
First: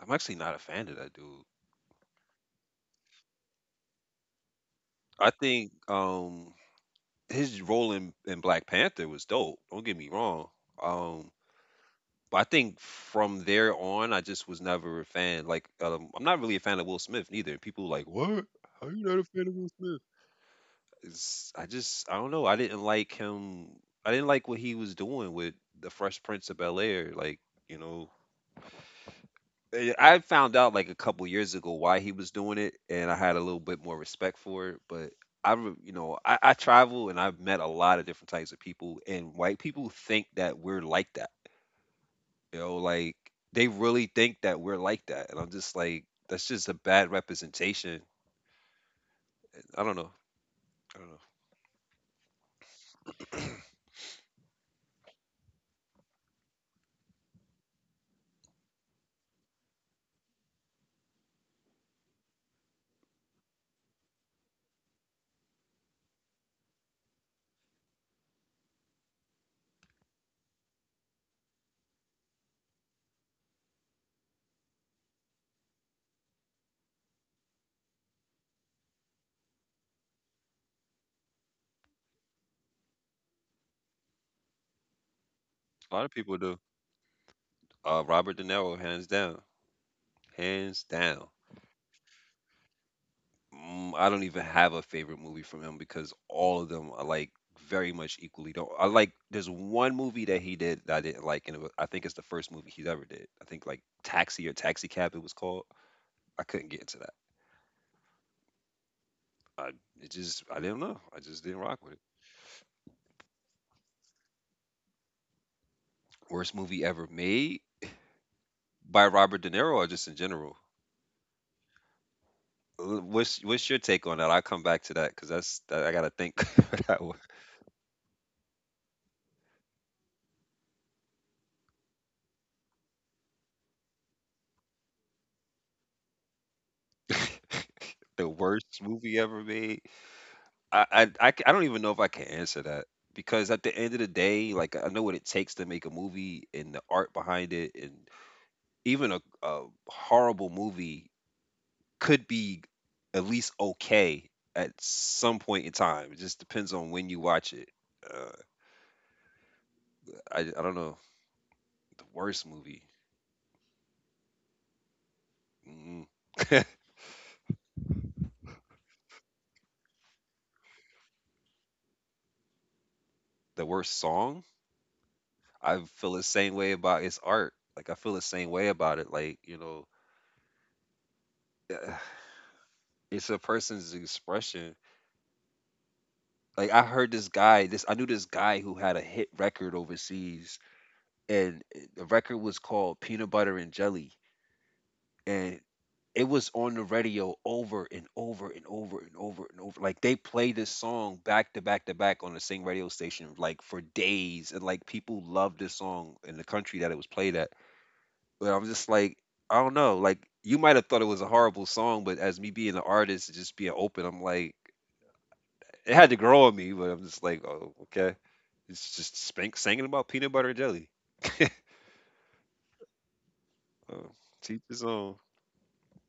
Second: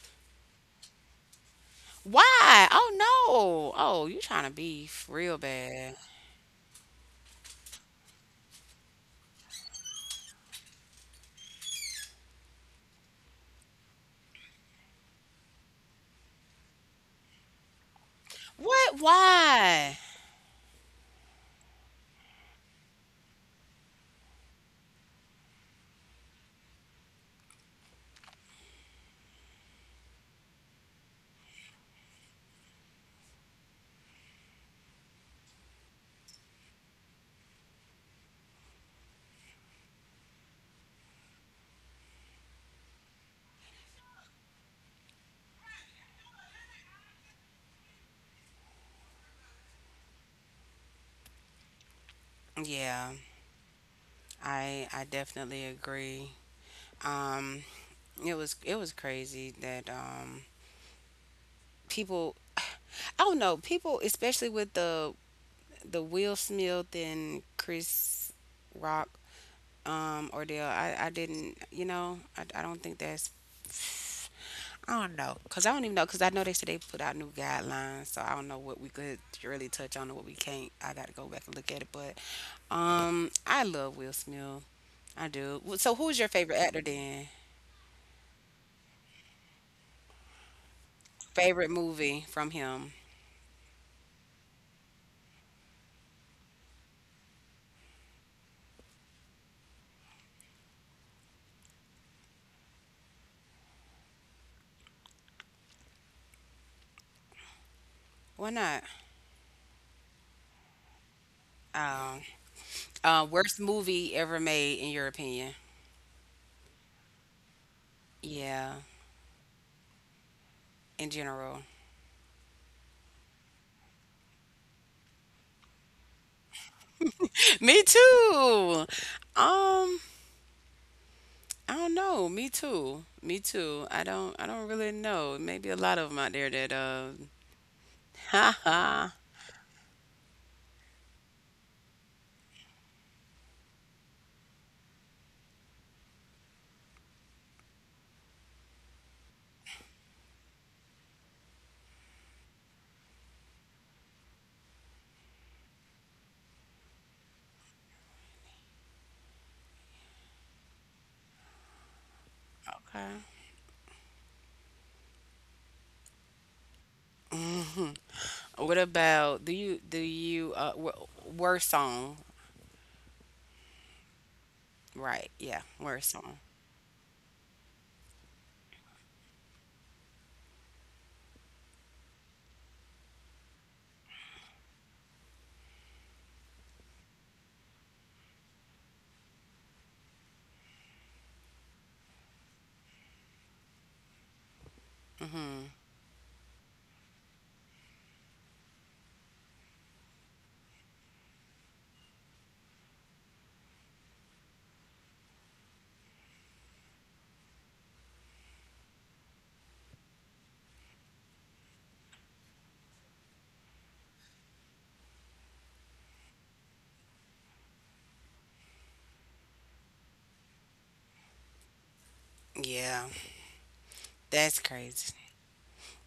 [SPEAKER 1] I'm actually not a fan of that dude.
[SPEAKER 2] Why? Oh no. Oh, you trying to beef
[SPEAKER 1] I
[SPEAKER 2] real
[SPEAKER 1] think,
[SPEAKER 2] bad.
[SPEAKER 1] his role in Black Panther was dope. Don't get me wrong. Um, but I think from there on, I just was never a fan. Like, I'm not really a fan of Will Smith neither. People were like, what? How
[SPEAKER 2] What?
[SPEAKER 1] you not a fan of Will
[SPEAKER 2] Why?
[SPEAKER 1] Smith? It's, I just, I don't know. I didn't like him. I didn't like what he was doing with the Fresh Prince of Bel Air. Like, you know, eh, I found out like a couple years ago why he was doing it, and I had a little bit more respect for it. But I, you know, I travel and I've met a lot of different types of people, and white people think that we're like that. You know, like they really think that we're like that, and I'm just like, that's just a bad representation. I don't know. I don't know.
[SPEAKER 2] Yeah, I definitely agree. Um, it was crazy that people I don't know, people, especially with the Will Smith and Chris Rock ordeal. I didn't, you know, I don't think that's, I don't know, cause I don't even know, cause I know they said they put out new guidelines, so I don't know what we could really touch on and what we can't. I got to go back and look at it, but I love Will Smith. I do.
[SPEAKER 1] A
[SPEAKER 2] So,
[SPEAKER 1] lot of
[SPEAKER 2] who's your
[SPEAKER 1] people do.
[SPEAKER 2] favorite actor then?
[SPEAKER 1] Robert De Niro, hands down, hands down.
[SPEAKER 2] Favorite movie from him?
[SPEAKER 1] Mm, I don't even have a favorite movie from him because all of them are like very much equally don't. I like, there's one movie that he did that I didn't like, and it was, I think it's the first movie he's ever did. I think like Taxi or Taxi Cab it was called. I couldn't get into that.
[SPEAKER 2] Why not?
[SPEAKER 1] I, it just, I didn't know. I just didn't rock with it.
[SPEAKER 2] Um, worst movie ever made in your opinion?
[SPEAKER 1] Worst movie ever made
[SPEAKER 2] Yeah,
[SPEAKER 1] by Robert De Niro or just in general.
[SPEAKER 2] in general.
[SPEAKER 1] What's your take on that? I'll come back to that because that's that, I gotta think for that one.
[SPEAKER 2] Me too. Um, I don't know. Me too. Me too. I don't. I don't really know. Maybe a lot of them out there that
[SPEAKER 1] The worst
[SPEAKER 2] uh,
[SPEAKER 1] movie ever made. I don't even know if I can answer that because at the end of the day, like I know what it takes to make a movie and the art behind it, and even a horrible movie could be at least okay at some point in time. It just depends on when you watch it. Uh, I don't know the worst movie,
[SPEAKER 2] Okay.
[SPEAKER 1] mm,
[SPEAKER 2] What about worst song?
[SPEAKER 1] the worst song.
[SPEAKER 2] Right. Yeah,
[SPEAKER 1] I feel
[SPEAKER 2] worst
[SPEAKER 1] the
[SPEAKER 2] song.
[SPEAKER 1] same way about its art. Like, I feel the same way about it. Like, you know, it's a person's expression. Like, I heard this guy, this I knew this guy who had a hit record overseas, and eh, the record was called Peanut Butter and Jelly, and
[SPEAKER 2] Mhm.
[SPEAKER 1] it was on the radio over and over and over and over and over. Like, they played this song back to back to back on the same radio station, like for days, and like people loved this song in the country that it was played at. But I'm just like, I don't know. Like, you might have thought it was a horrible song, but as me being an artist, just being open, I'm like, it had to grow on me. But I'm just like, oh, okay. It's just spank, singing about peanut butter and jelly.
[SPEAKER 2] Yeah.
[SPEAKER 1] Uh,
[SPEAKER 2] That's
[SPEAKER 1] teach his
[SPEAKER 2] crazy.
[SPEAKER 1] own.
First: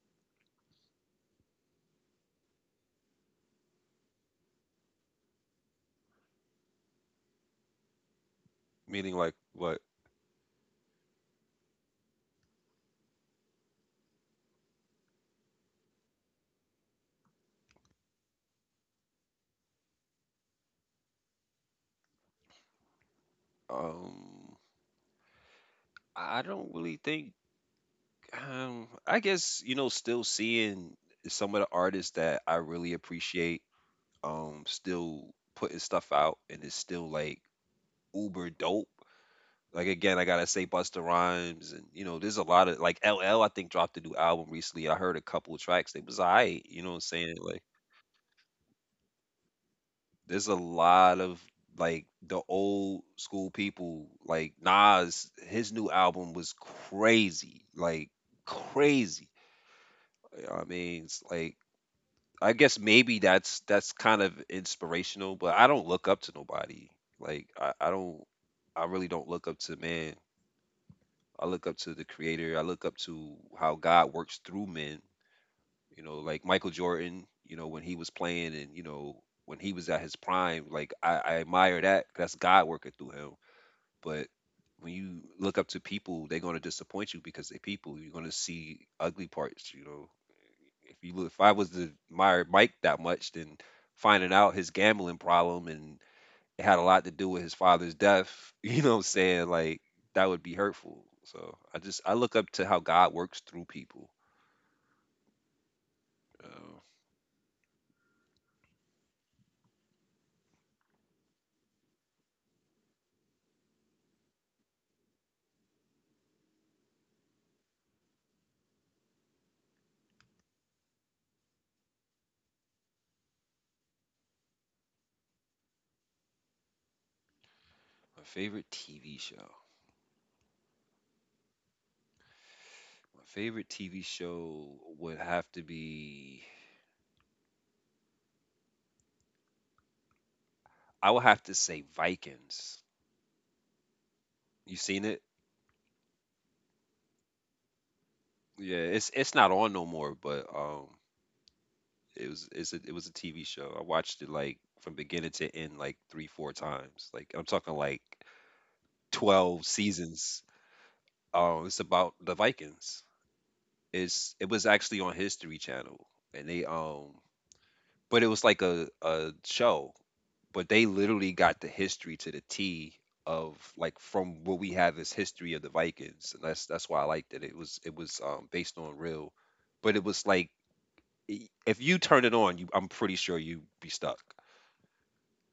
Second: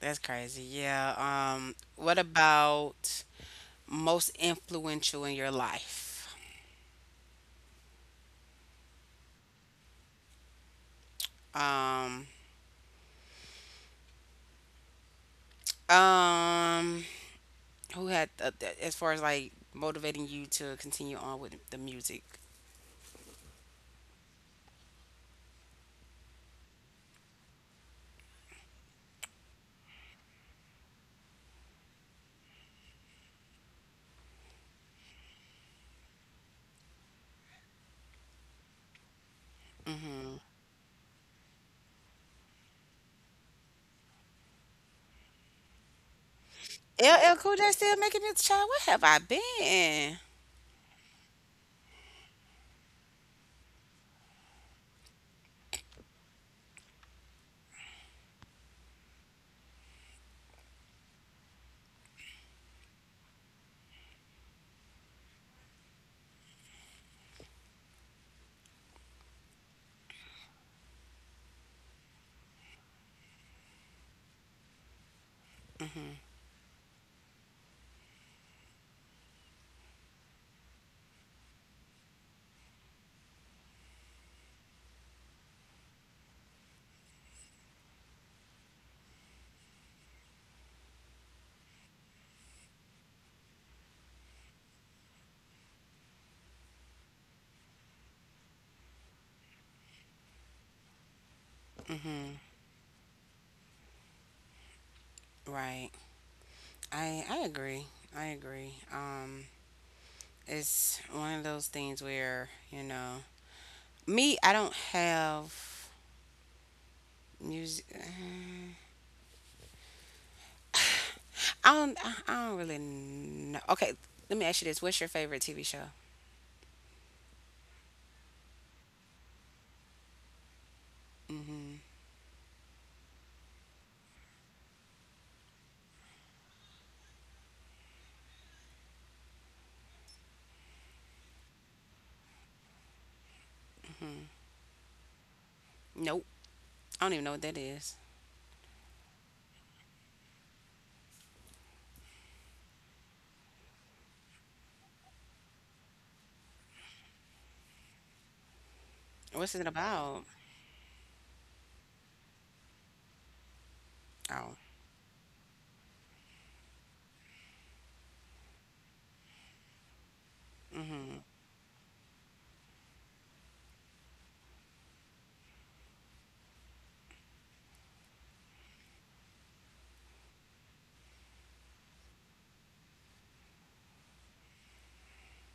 [SPEAKER 2] That's crazy. Yeah. What about most influential in your life?
[SPEAKER 1] Meaning like what?
[SPEAKER 2] Um um who had as far as like motivating you to continue on with the music?
[SPEAKER 1] Um, I don't really think. I guess, you know, still seeing some of the artists that I really appreciate. Still putting stuff out and it's still like uber dope. Like again, I
[SPEAKER 2] Mm.
[SPEAKER 1] gotta say Busta Rhymes and you know, there's a lot of like LL. I think dropped a new album recently. I heard a couple of tracks. They was alright. You know what I'm
[SPEAKER 2] LL
[SPEAKER 1] saying?
[SPEAKER 2] Cool
[SPEAKER 1] Like
[SPEAKER 2] J still making this child? Where have I been?
[SPEAKER 1] there's a lot of like the old school people, like Nas. His new album was crazy, like crazy. I mean, it's like I guess maybe that's kind of inspirational, but I don't look up to nobody. Like I don't, I really don't look up to man. I look up to the creator. I look up to how God works through men. You
[SPEAKER 2] Mhm.
[SPEAKER 1] know, like Michael Jordan, you know, when he was playing and, you know, when he was at his prime, like I admire that. That's God working through him. But when you look up to people, they're gonna disappoint you because they're people. You're gonna see ugly parts, If you look, if I was to admire Mike that much, then finding out his gambling problem and it had a lot to do with his father's death, you know what I'm saying? Like that would be hurtful. So I just I look
[SPEAKER 2] Mhm.
[SPEAKER 1] up to how God works through people.
[SPEAKER 2] Right.
[SPEAKER 1] Uh,
[SPEAKER 2] I agree. I agree. It's one of those things where you know me. I don't have music. I don't. I don't really know. Okay, let me ask you this: what's your favorite TV show?
[SPEAKER 1] my favorite TV show.
[SPEAKER 2] Hmm.
[SPEAKER 1] My favorite TV show would have to be, I would have to say Vikings. You seen it?
[SPEAKER 2] Nope. I don't even know what that is.
[SPEAKER 1] Yeah, it's not on no more, but it was, it was a TV show. I watched it like from beginning to end like 3 4 times. Like I'm talking like
[SPEAKER 2] What's
[SPEAKER 1] 12
[SPEAKER 2] it about?
[SPEAKER 1] seasons. It's about the Vikings. It
[SPEAKER 2] Oh.
[SPEAKER 1] was actually on History Channel, and they but it was like a show, but they
[SPEAKER 2] Hmm.
[SPEAKER 1] literally got the history to the T of like from what we have as history of the Vikings, and that's why I liked it. It was based on real, but it was like if you turn it on, you, I'm pretty sure you'd be stuck.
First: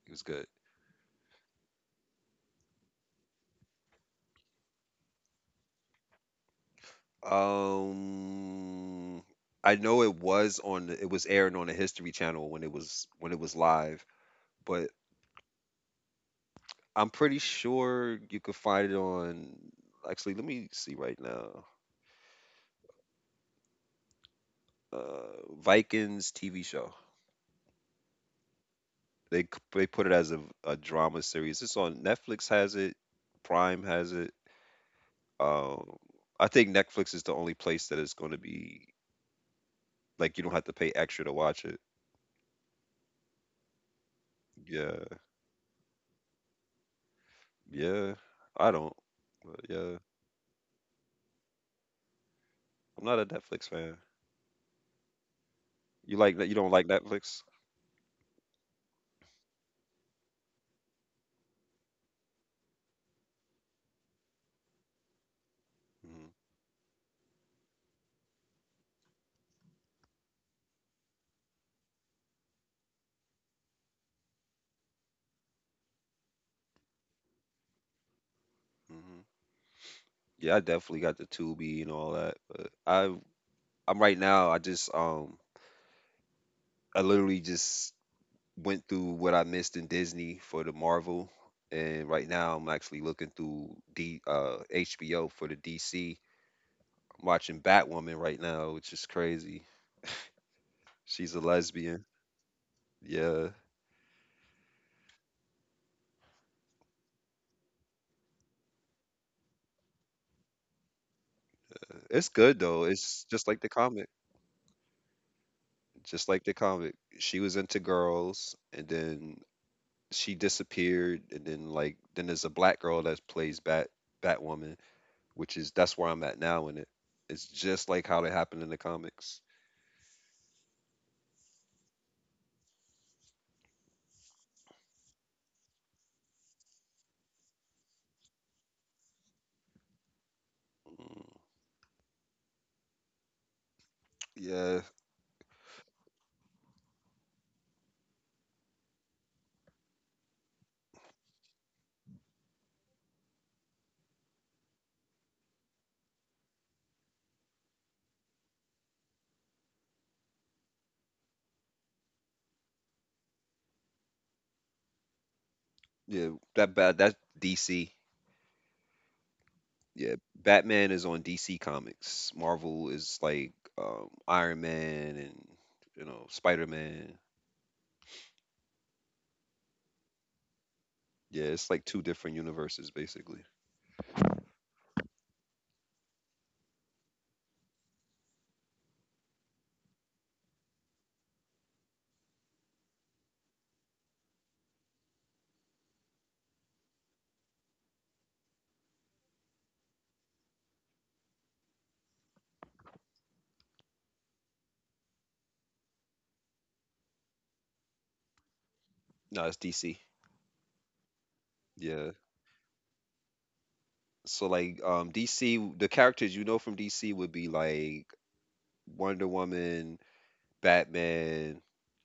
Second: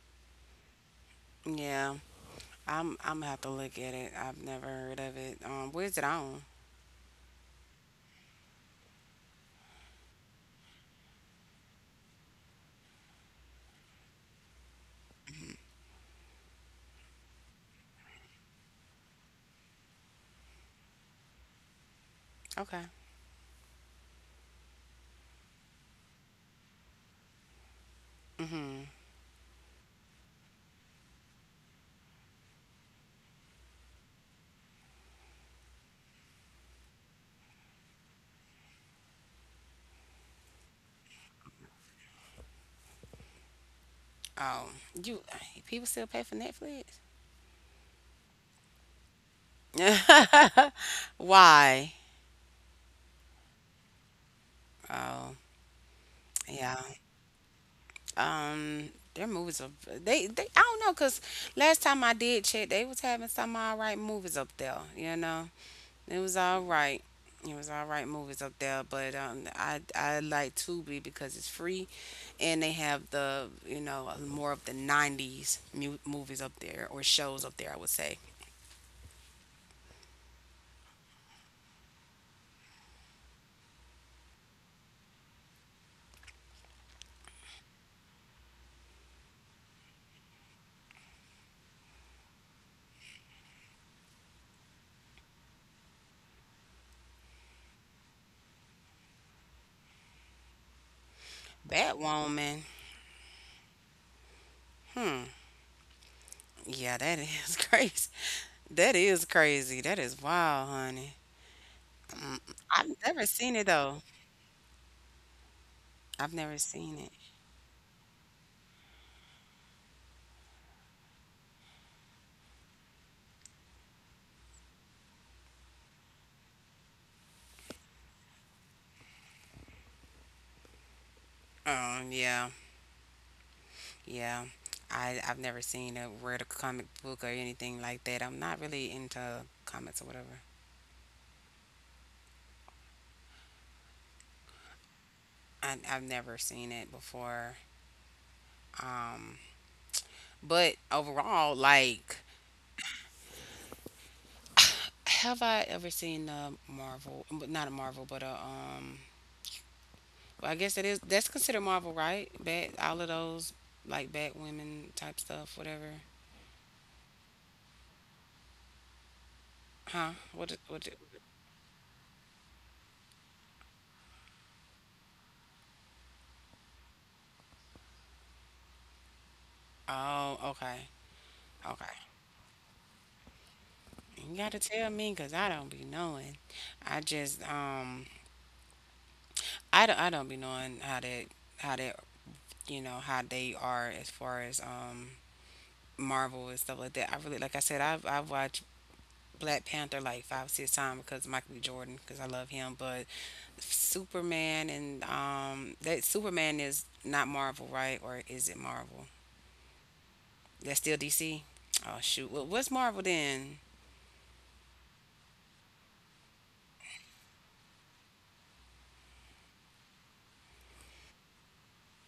[SPEAKER 1] It was good.
[SPEAKER 2] Yeah. I'm gonna have to look at it. I've never heard of it. Where's it on?
[SPEAKER 1] Um, I know it was on the, it was airing on the History Channel when it was, when it was live, but I'm pretty sure you could find it on. Actually, let me see right now.
[SPEAKER 2] Okay.
[SPEAKER 1] Vikings TV show.
[SPEAKER 2] Hmm.
[SPEAKER 1] They c- they put it as a drama series. It's on Netflix has it, Prime has it. Um, I think Netflix is the only place that it's going to be, like, you don't have to pay extra to watch it.
[SPEAKER 2] Oh,
[SPEAKER 1] Yeah,
[SPEAKER 2] you. People still pay for Netflix?
[SPEAKER 1] yeah. I don't. But yeah,
[SPEAKER 2] Why?
[SPEAKER 1] I'm not a Netflix fan.
[SPEAKER 2] Oh.
[SPEAKER 1] You like that? You don't
[SPEAKER 2] Yeah.
[SPEAKER 1] like Netflix?
[SPEAKER 2] Their movies are they I don't know, because last time I did check, they was having some all right movies up there. You know, it
[SPEAKER 1] Mm-hmm.
[SPEAKER 2] was all right. It was all right movies up there, but I like Tubi because it's free, and they have the, you know, more of the '90s movies up there or shows up there, I would say.
[SPEAKER 1] Hmm. Yeah, I definitely got the Tubi and all that. I'm right now. I just I literally just went through what I missed in Disney for the Marvel, and right now I'm actually looking through D HBO for the DC. Am watching Batwoman right now, which is crazy. She's a lesbian.
[SPEAKER 2] Batwoman.
[SPEAKER 1] Yeah,
[SPEAKER 2] Yeah, that is crazy. That is crazy. That is wild, honey.
[SPEAKER 1] it's good though.
[SPEAKER 2] I've never
[SPEAKER 1] It's just
[SPEAKER 2] seen
[SPEAKER 1] like
[SPEAKER 2] it
[SPEAKER 1] the
[SPEAKER 2] though.
[SPEAKER 1] comic, just
[SPEAKER 2] I've
[SPEAKER 1] like the
[SPEAKER 2] never
[SPEAKER 1] comic.
[SPEAKER 2] seen it.
[SPEAKER 1] She was into girls, and then she disappeared, and then like then there's a black girl that plays Batwoman, which is, that's where I'm at now in it. It's just like how it happened in the comics.
[SPEAKER 2] Yeah, yeah. I've never seen a read a comic book or anything like that. I'm not really into comics or whatever.
[SPEAKER 1] Mm, yeah.
[SPEAKER 2] I've never seen it before. Um, but overall, like, have I ever seen a Marvel? But Not a Marvel, but a well, I guess it is. That's considered Marvel, right? All of those like Bat Women type stuff, whatever.
[SPEAKER 1] Yeah, that bad. That's DC.
[SPEAKER 2] Huh?
[SPEAKER 1] Yeah,
[SPEAKER 2] What? What?
[SPEAKER 1] Batman is on DC Comics. Marvel is like Iron Man and you know Spider Man.
[SPEAKER 2] Oh, okay,
[SPEAKER 1] Yeah, it's like
[SPEAKER 2] okay.
[SPEAKER 1] two different universes basically.
[SPEAKER 2] You gotta tell me, cause I don't be knowing. I just I don't be knowing how that, you know, how they are as far as Marvel and stuff like that. I really, like I said, I've watched Black Panther like 5 6 times because of Michael B. Jordan, because I love him. But Superman and that, Superman is not Marvel, right, or is it Marvel?
[SPEAKER 1] No, it's DC.
[SPEAKER 2] That's still DC. Oh
[SPEAKER 1] Yeah.
[SPEAKER 2] shoot, what's Marvel then?
[SPEAKER 1] So like DC, the characters you know from DC would be like Wonder Woman, Batman,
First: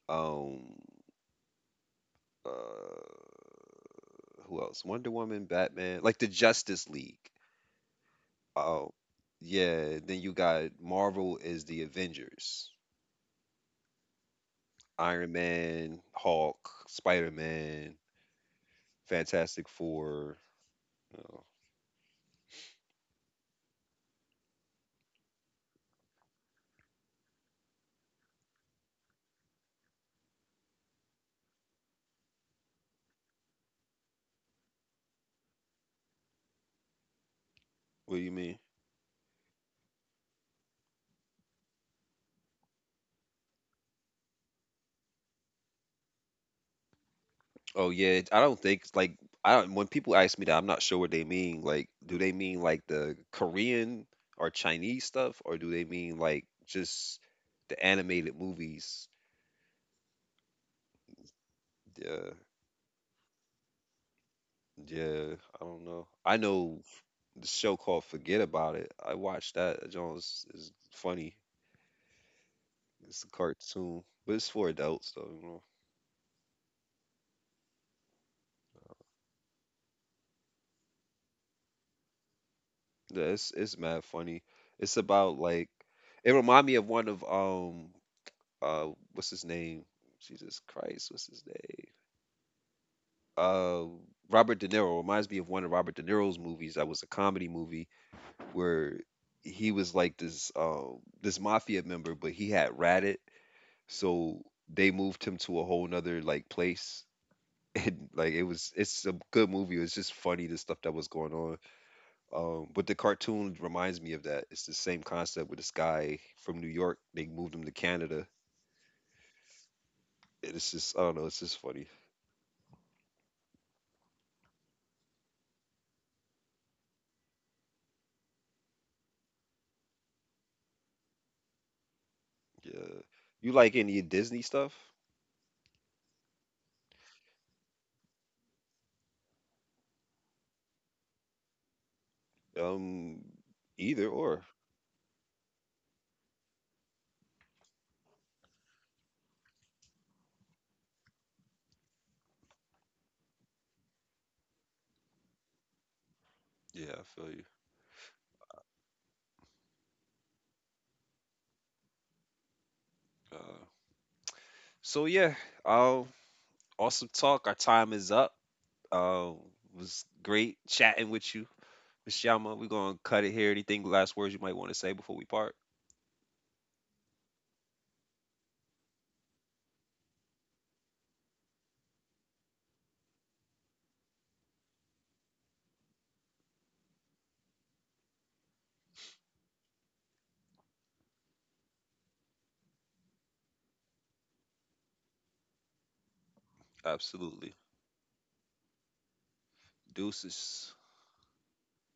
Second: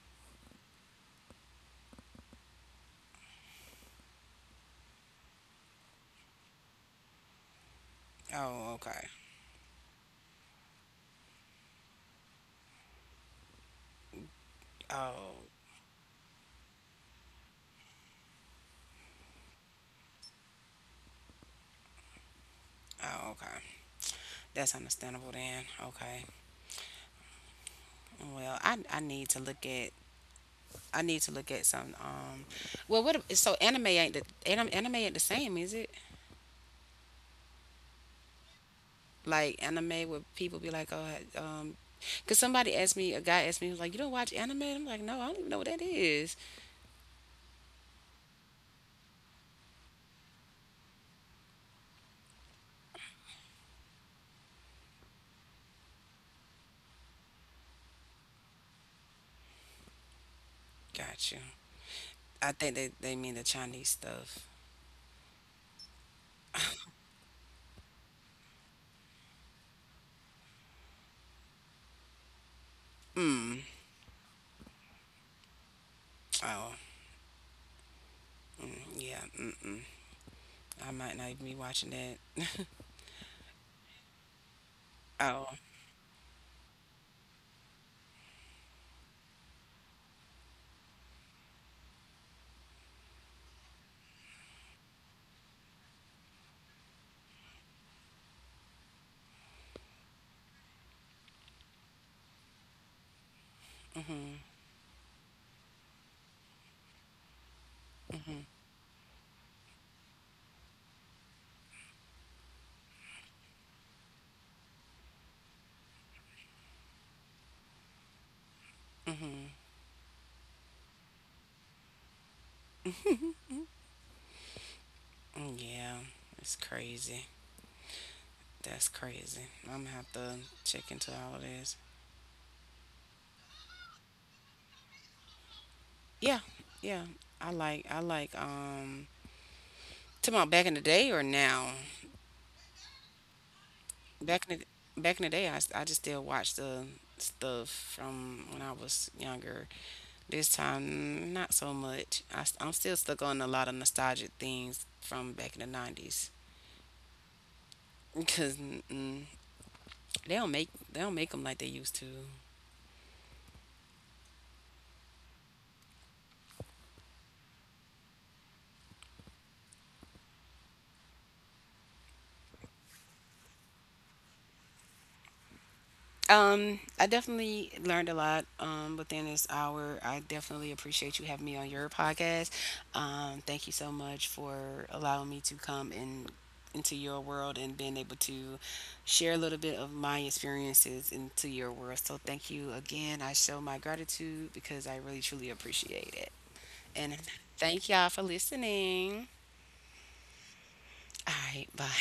[SPEAKER 1] um uh who else? Wonder Woman, Batman, like the Justice League.
[SPEAKER 2] Oh
[SPEAKER 1] Oh,
[SPEAKER 2] okay.
[SPEAKER 1] yeah. Then you got Marvel is the Avengers, Iron
[SPEAKER 2] Oh
[SPEAKER 1] Man, Hulk, Spider Man, Fantastic Four. Oh,
[SPEAKER 2] oh okay. That's understandable then. Okay. Well, I need to look at, I need to look at some what so anime ain't the anime ain't the same, is it?
[SPEAKER 1] what do you mean?
[SPEAKER 2] Like anime where people be like, "Oh, cuz somebody asked me, a guy asked me, he was like, 'You don't watch anime?' I'm like, 'No, I don't even know what that is.'"
[SPEAKER 1] Oh yeah, I don't think like, I don't, when people ask me that, I'm not sure what they mean. Like, do they mean like the Korean or Chinese stuff, or do they mean like just the animated movies?
[SPEAKER 2] Gotcha.
[SPEAKER 1] Yeah,
[SPEAKER 2] I think they mean the Chinese stuff.
[SPEAKER 1] yeah, I don't know. I know the show called Forget About It. I watched that. Jones is funny. It's a
[SPEAKER 2] Mm.
[SPEAKER 1] cartoon, but it's for adults though, you know.
[SPEAKER 2] Oh, yeah. Mm-mm. I might not even be watching that.
[SPEAKER 1] Yeah, it's mad funny. It's about
[SPEAKER 2] Oh,
[SPEAKER 1] like it remind me of one of what's his name? Jesus Christ, what's his name? Uh Robert De Niro, reminds me of one of Robert De Niro's movies that was a comedy movie where he was like this this mafia member, but he had ratted, so they moved him to a whole nother like place. And like it was, it's a good movie. It's just funny the stuff that was going on. But the cartoon reminds me of that. It's the same concept with this guy from New York. They moved him to Canada. And it's just, I don't know. It's just funny.
[SPEAKER 2] mm, yeah. It's crazy. That's crazy. I'm gonna have to check into all of this.
[SPEAKER 1] Yeah. You like any Disney stuff?
[SPEAKER 2] Yeah, yeah. I like, I like talking about back in the day or now.
[SPEAKER 1] Um, Either or.
[SPEAKER 2] Back in the day, I just still watch the stuff from when I was younger. This time, not so much. I am still stuck on a lot of nostalgic things from back in the '90s
[SPEAKER 1] Yeah, I feel you.
[SPEAKER 2] because they don't make, they don't make them like they used to.
[SPEAKER 1] Uh, so yeah, um, awesome talk. Our time is up. Um, was great chatting with you, Miss Yama. We're gonna cut it here. Anything last words you might want to say before we part?
[SPEAKER 2] I definitely learned a lot within this hour. I definitely appreciate you having me on your podcast. Thank you so much for allowing me to come in into your world, and being able to share a little bit of my experiences into your world. So thank you again. I show my gratitude because I really truly appreciate it. And
[SPEAKER 1] Absolutely.
[SPEAKER 2] thank y'all for listening.
[SPEAKER 1] Deuces.
[SPEAKER 2] All right, bye.